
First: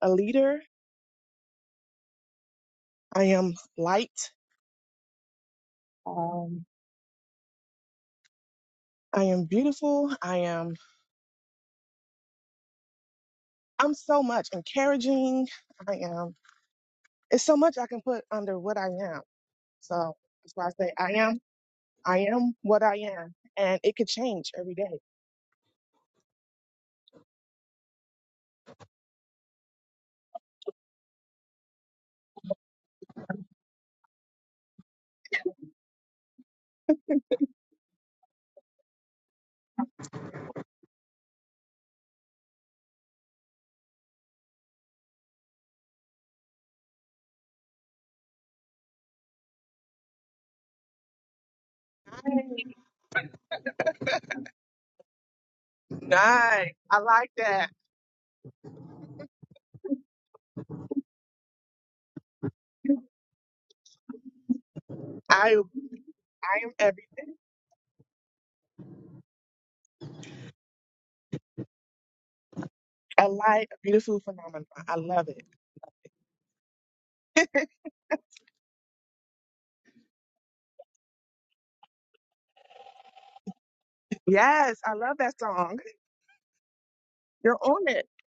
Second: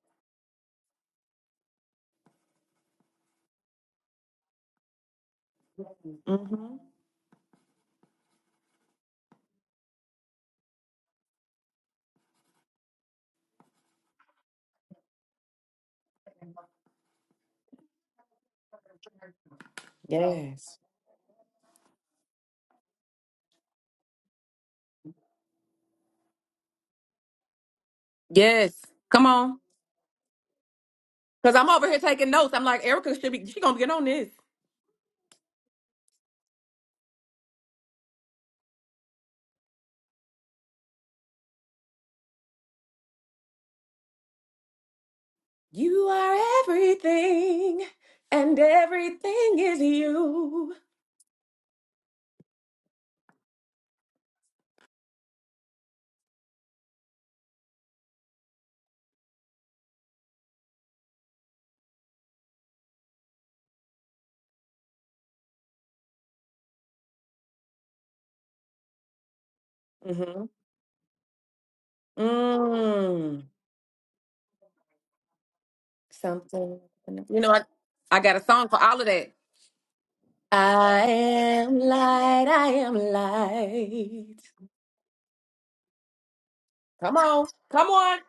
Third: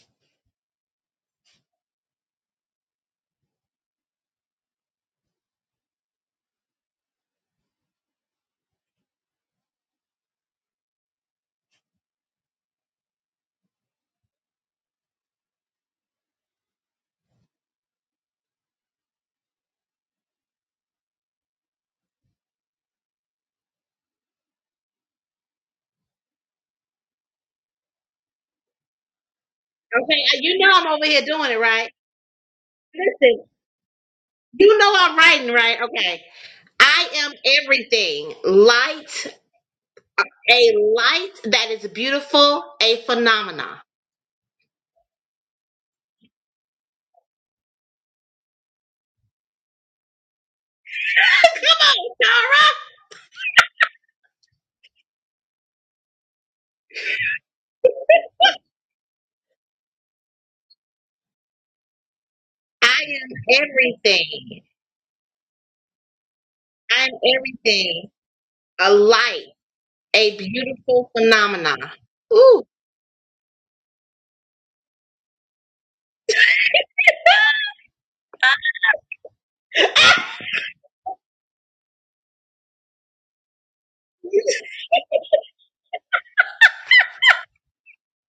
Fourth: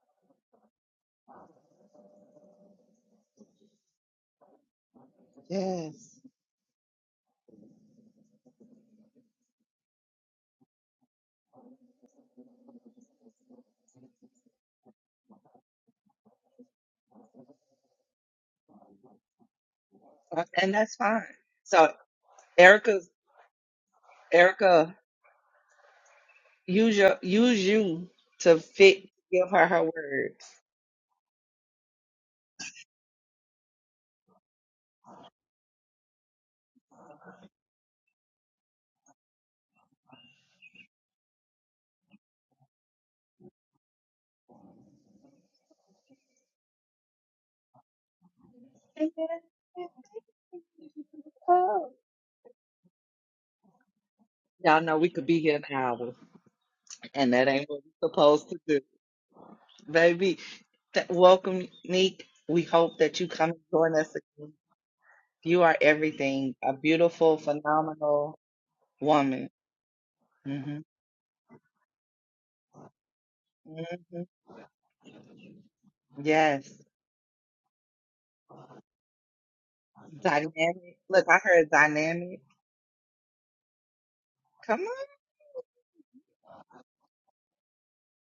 D: a leader. I am light.
B: Yes.
A: Mm.
D: Um
A: hmm
D: I am beautiful. I am I'm so much encouraging. I am it's so much I can put under what I am. So
B: Uh,
D: that's why I
B: And
A: Yes.
D: say
B: that's
D: I
B: fine.
D: am
B: So
D: I am what I
B: Erica,
D: am and it could change every
B: Erica,
D: day.
B: use your use you to
A: Yes.
B: fit.
A: Come
B: Give
A: on.
B: her her
C: Okay. uh,
B: words.
C: You know I'm over here doing
A: Because
C: it,
A: I'm over
C: right?
A: here taking notes. I'm like, Erica should
C: Listen,
A: be, she going to get on this.
C: you know I'm writing, right? Okay. I am everything. Light, a light that is beautiful, a phenomena.
A: You are everything, and everything is you.
C: Come on, Tara.
B: Y'all know we could be here an hour.
D: Nice. I like
B: And that ain't
D: that.
B: what we're supposed to do. Baby, th- welcome, Neek. We
C: I
B: hope that you come
C: am
B: and join us again.
C: everything.
D: I
B: You are everything
D: I am
B: a
C: I
D: everything.
C: am
B: beautiful,
C: everything.
B: phenomenal
C: A light,
B: woman.
C: a
A: Mm-hmm.
B: hmm
C: beautiful phenomenon. Ooh,
D: A
A: Mm.
D: light, a beautiful
B: hmm
D: phenomenon. I love it.
B: Yes.
A: Something. You know, I, I got a song for all of that.
B: Dynamic.
A: I
B: Look, I heard
A: am
B: dynamic.
A: light. I am light.
D: Yes,
B: Come
D: I
B: on.
D: love that song.
A: Come on.
D: You're on
A: Come
D: it.
A: on.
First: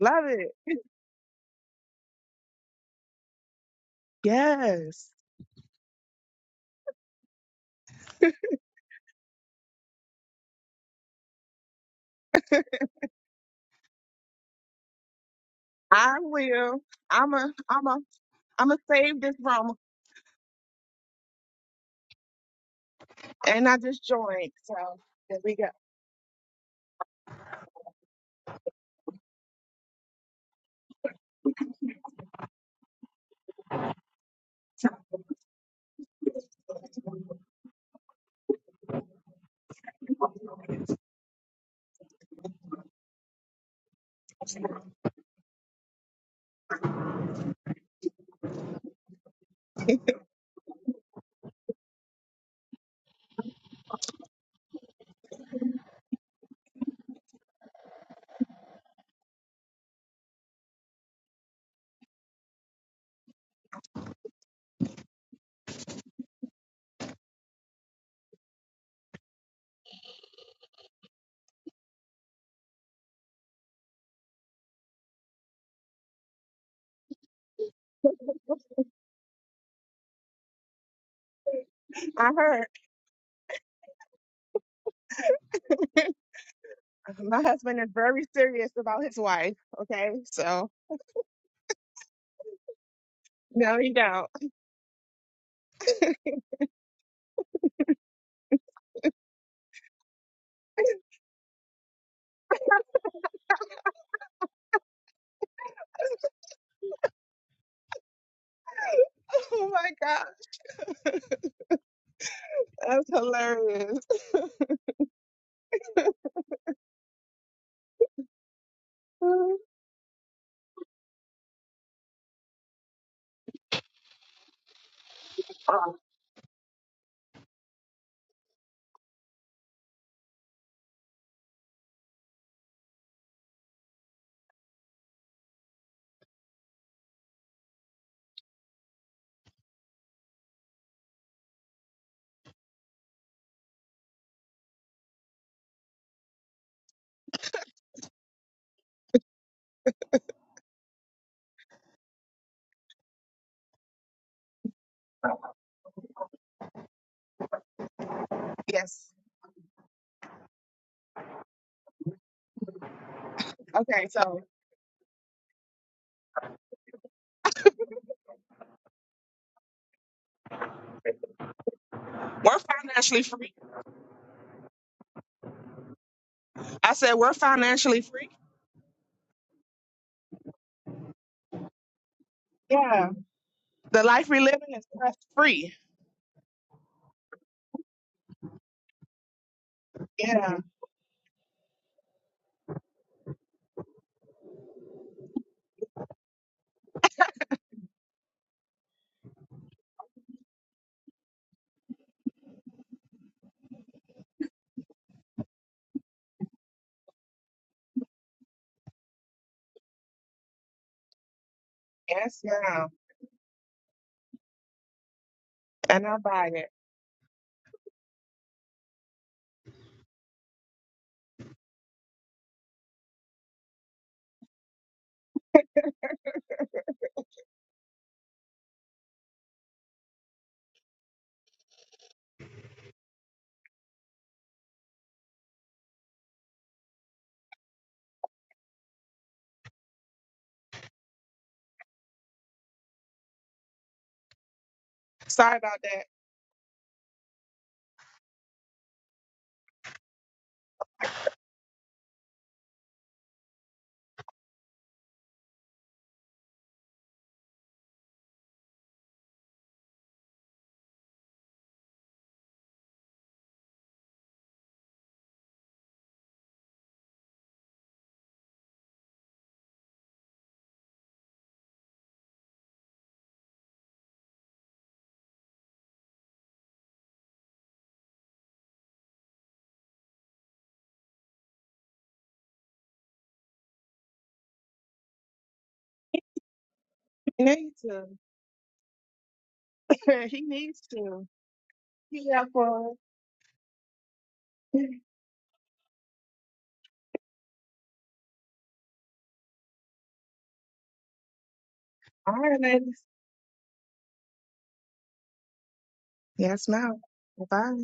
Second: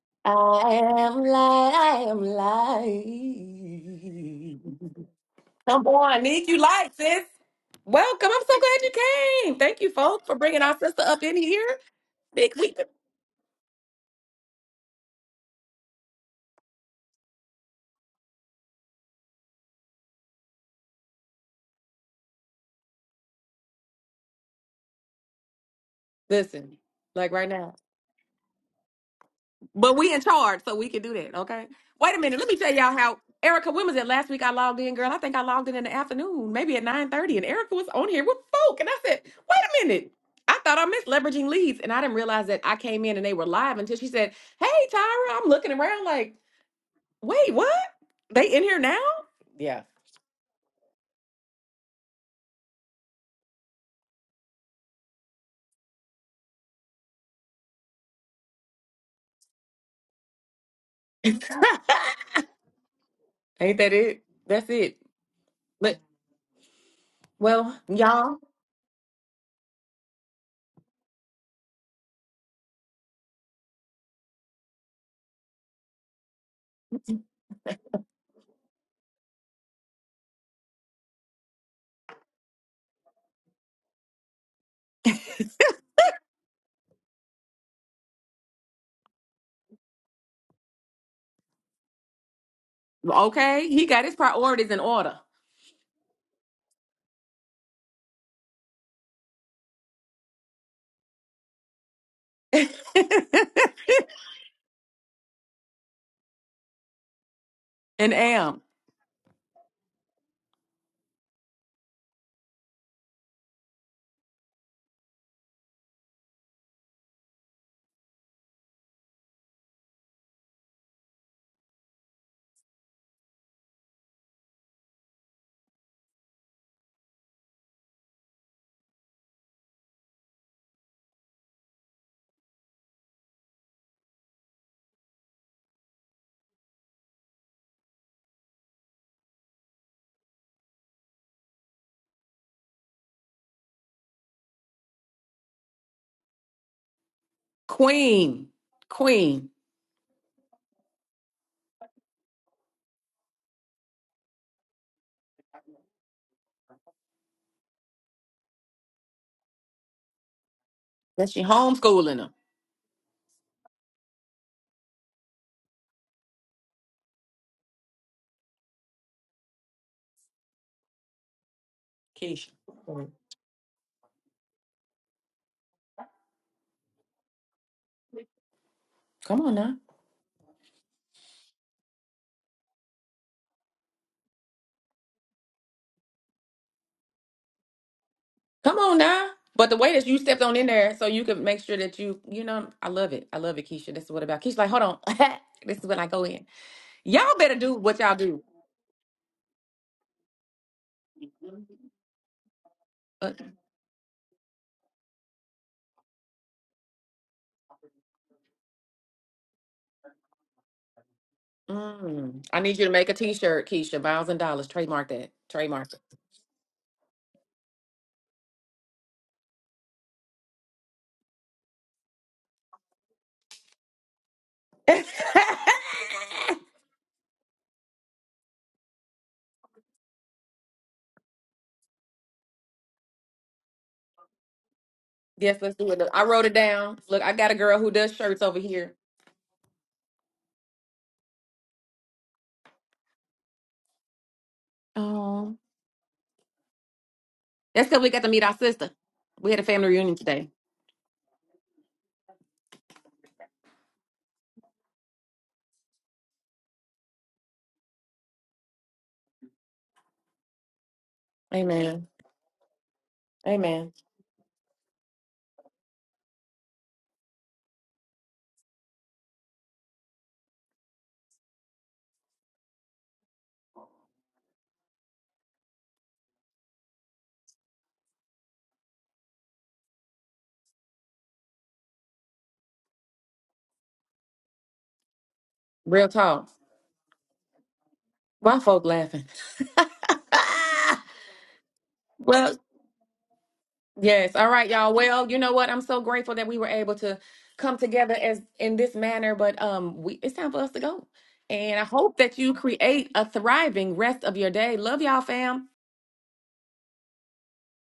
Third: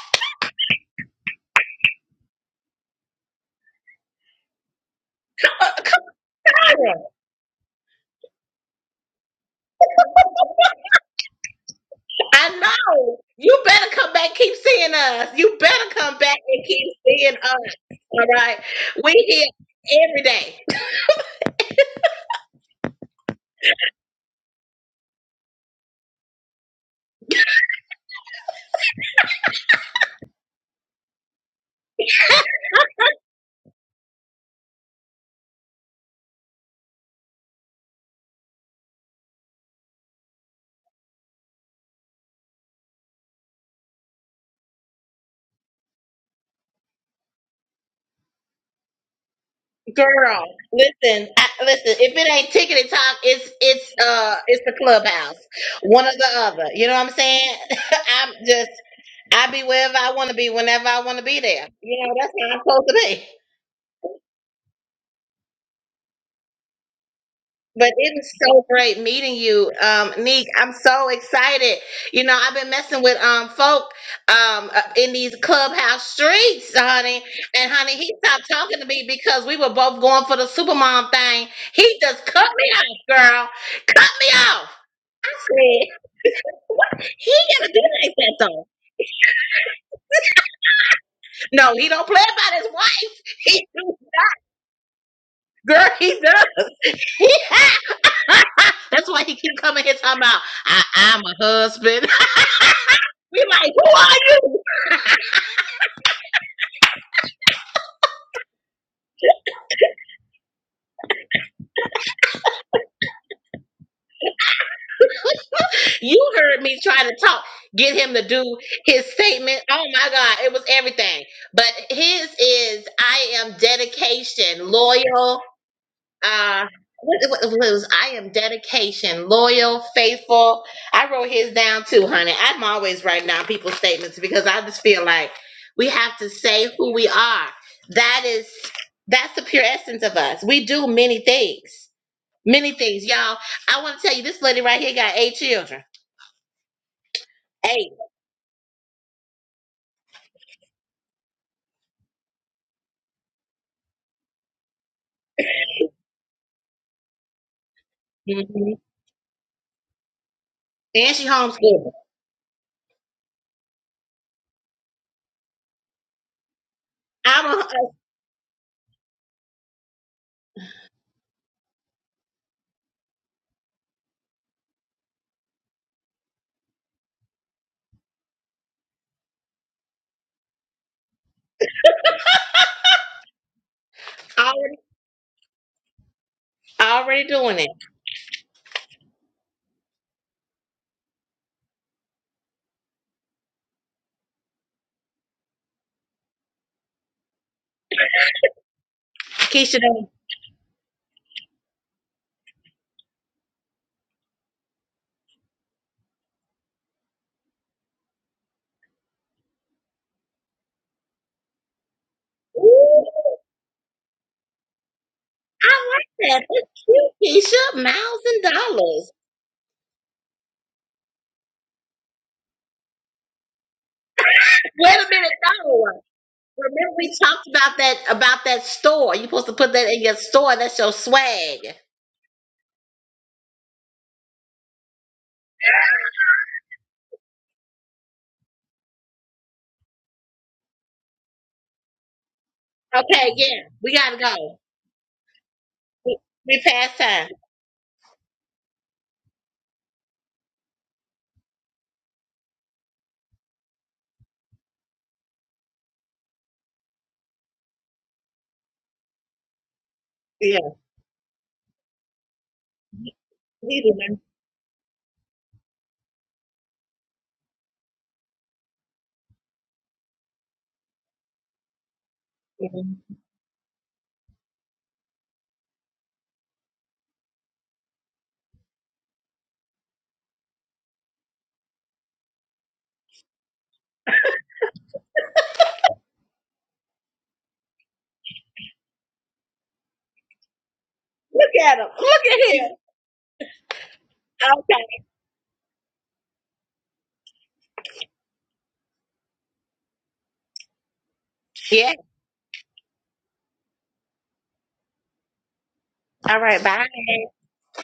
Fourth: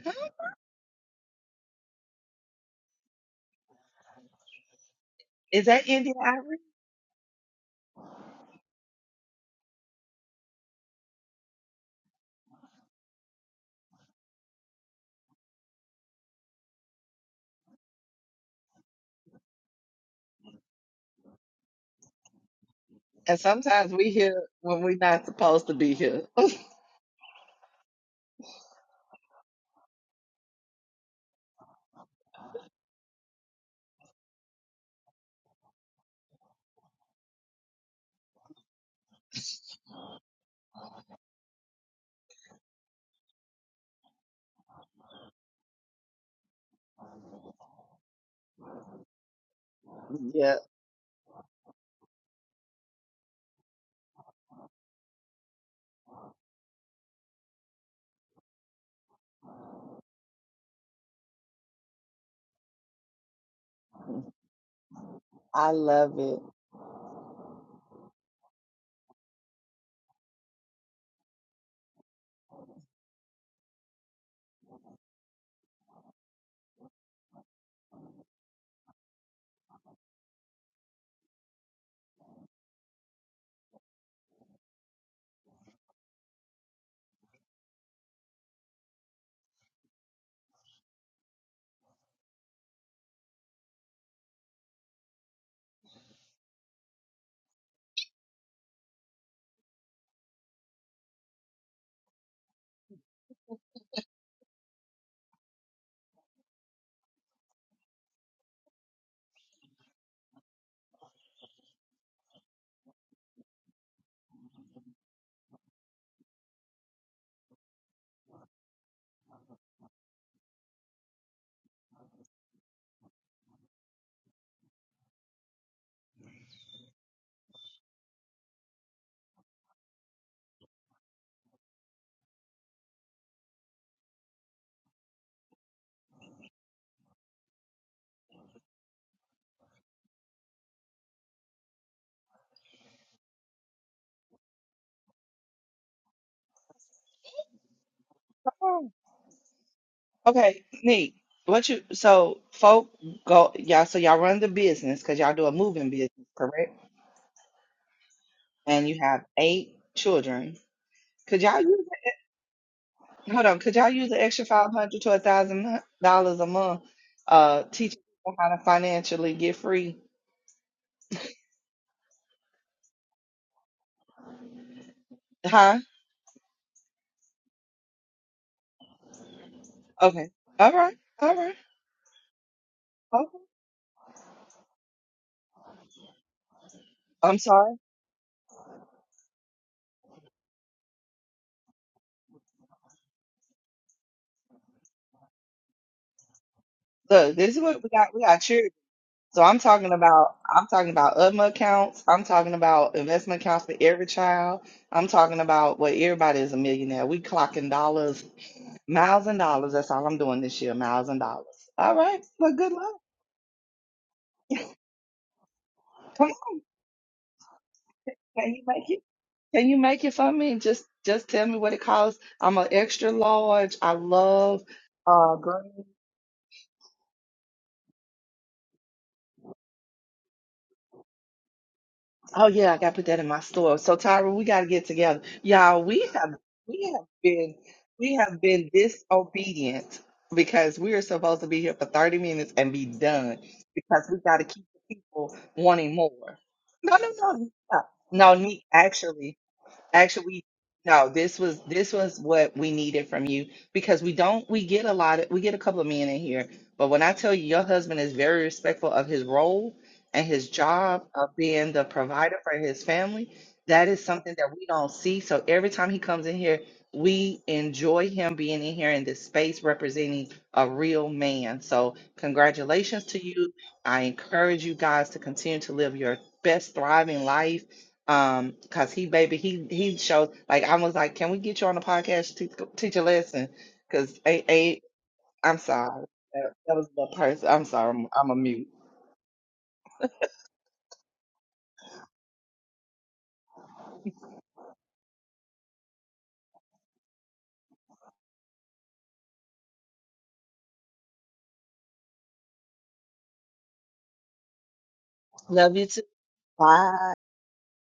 D: Love it.
A: I am light. I am light.
D: Yes.
B: Is
A: Come
B: that Indian
A: on, Nick,
B: Ivory?
A: you
C: I
A: light, sis. Welcome. I'm so glad you came. Thank you, folks, for bringing our sister up in here. Big week.
C: know. You better come back, keep seeing us. You better
D: I
C: come back and
D: will.
C: keep
D: I'm
C: seeing
D: a I'm a
C: us. All right,
D: I'm a
C: we
D: save this room
C: here every day,
B: And
D: and I
B: sometimes
D: just
B: we here
D: joined. So
B: when we're not
D: there we go.
B: supposed to be here.
A: Listen, like right now. But we in charge, so we can do that. Okay. Wait a minute. Let me tell y'all how Erica. When was it last week? I logged in, girl. I think I logged in in the afternoon, maybe at nine thirty, and Erica was on here with folk, and I said, "Wait a minute." I thought I missed leveraging leads, and I didn't realize that I came in and they were live until she said, "Hey, Tyra." I'm looking around like, "Wait, what? They in here now?" Yeah.
C: girl.
B: yeah,
C: Listen, I, listen. If it ain't tickety talk, it's it's uh it's the clubhouse, one or the other. You know what I'm saying? I'm just I be wherever I want to be, whenever I want to be there. You know, that's how I'm supposed to be.
A: Ain't that it? That's it.
B: I
A: But
B: love it.
A: well,
C: But it was
A: y'all,
C: so great meeting you, um, Neek. I'm so excited. You know, I've been messing with um folk um uh, in these clubhouse streets, honey. And honey, he stopped talking to me because we were both going for the supermom thing. He just
D: I
C: cut
D: heard.
C: me off, girl. Cut me off. I said, He
D: My
C: gotta
D: husband
C: be
D: is
C: like
D: very
C: that though.
D: serious about his wife. Okay, so
C: No, he don't play about his wife. He
A: okay.
D: no,
A: He
D: you
A: got his
D: don't.
A: priorities in order.
C: girl, he does. He That's why he keep coming here talking about I, I'm a husband. we like, who are you?
A: and am.
D: oh my gosh, that's hilarious.
C: you heard me try to talk, get him to do his statement. Oh my God, it was everything. But his is I am dedication, loyal.
D: Oh,
C: uh what, what what was I am dedication, loyal, faithful. I wrote his down too, honey. I'm always writing down people's statements because I just feel like we have to say who we are. That is that's the pure essence of us. We do many things. Many things. Y'all, I want to tell you this lady right here got eight children. 8
A: Queen.
B: Oh,
A: Queen.
B: okay, Neek. What you so folk go y'all so y'all run the business because y'all do a moving business, correct?
C: hmm
B: and you
D: yes.
B: have eight children,
C: And she
A: That
B: could
A: she
B: y'all use
C: homeschooled.
A: homeschooling them.
B: hold on, could y'all
D: Okay,
B: use the
D: so
B: extra five hundred to a thousand dollars a month
C: I'm
B: uh
C: a,
B: teaching people how to financially get free?
A: Keisha.
D: we're financially free.
B: Huh?
D: I said we're financially free.
A: Come on now.
B: Okay. All right. All right.
D: Yeah,
B: Okay.
D: the life we live
C: already,
D: in is stress free.
C: already
B: I'm
C: doing it.
B: sorry.
A: Come on now. But the way that you stepped on
D: Yeah,
A: in there, so you can make sure that you, you know, I love it. I love it, Keisha. This is what about Keisha. Like, hold on. this is when I go in. Y'all
B: Look,
A: better
B: this is
A: do
B: what we
A: what
B: got
A: y'all
B: we got
A: do.
B: children. So I'm
C: Keisha,
B: talking
C: don't-
B: about I'm talking about UDMA accounts. I'm talking about
A: Uh,
B: investment accounts for every child. I'm talking about well, everybody is a millionaire. We clocking dollars, miles and dollars. That's all I'm doing this year, miles and dollars. All right.
D: yes,
A: Mm.
B: Well,
A: I
B: good
A: need you
D: ma'am.
A: to
C: Ooh,
B: luck.
A: make a T-shirt, Keisha. Miles and dollars. Trademark that.
C: I
A: Trademark
D: And
C: like
D: I
B: Come
C: that.
D: buy it.
C: That's cute, Keisha. Miles
B: Can
C: and
B: you make it?
C: dollars.
B: Can you make it for me? Just just tell me what it costs. I'm an extra large. I love
C: Wait
A: it.
C: a minute,
B: uh green.
C: no. Remember we talked about that about that store. You're supposed to put that in your store. That's your swag.
B: Oh yeah, I gotta put that in my store. So Tyra, we gotta get together.
A: Yes, let's
B: Y'all,
A: do it.
B: we
A: I
B: have
A: wrote it
B: we
A: down.
B: have
A: Look, I got a
B: been
A: girl who does
B: we
A: shirts
B: have
A: over
B: been
A: here.
B: disobedient because we are supposed to be here for 30 minutes and be
C: Okay,
B: done
C: yeah. We
B: because we
C: gotta
B: gotta
C: go.
B: keep the people
A: Oh,
D: Sorry about
B: wanting
D: that.
C: We,
B: more.
C: we
B: No,
C: past
B: no,
C: time.
B: no.
A: that's
B: Stop.
A: because we got to
B: No,
A: meet our
B: need
A: sister.
B: actually.
A: We had a family reunion
B: Actually,
A: today.
B: no, this was this was what we needed from you because we don't we get a lot of we get a couple of men in here, but when I tell you your husband is very respectful of his role and his
C: Yeah.
B: job of being the
A: Amen.
B: provider for his family,
C: He
B: that
A: Amen.
B: is
C: didn't.
B: something that we don't see. So every time he comes in here, we enjoy him being in here in this space representing a real man. So
C: Look
B: congratulations to you. I encourage you guys to continue to live your best thriving life um because he baby he he showed like i was like can we get you on the podcast to teach teach a lesson because a a i'm sorry
A: Real talk.
B: that, that was the
D: He
B: person i'm
D: needs
B: sorry
D: to.
B: i'm, I'm a
A: Why
B: mute
A: folk laughing?
D: he needs to.
C: at him. Look
D: He
A: well,
D: up
C: at him.
D: for
A: Yes. All right,
C: Okay.
D: it.
A: y'all. Well, you know what? I'm so grateful that we were able to come together as in this manner, but um we it's time for us to go. And I
C: Yeah.
A: hope
D: All
A: that you
D: right, ladies.
A: create a thriving rest of your day. Love y'all, fam.
B: love you too
C: All right,
D: Yes, ma'am.
C: bye.
B: bye
D: Bye.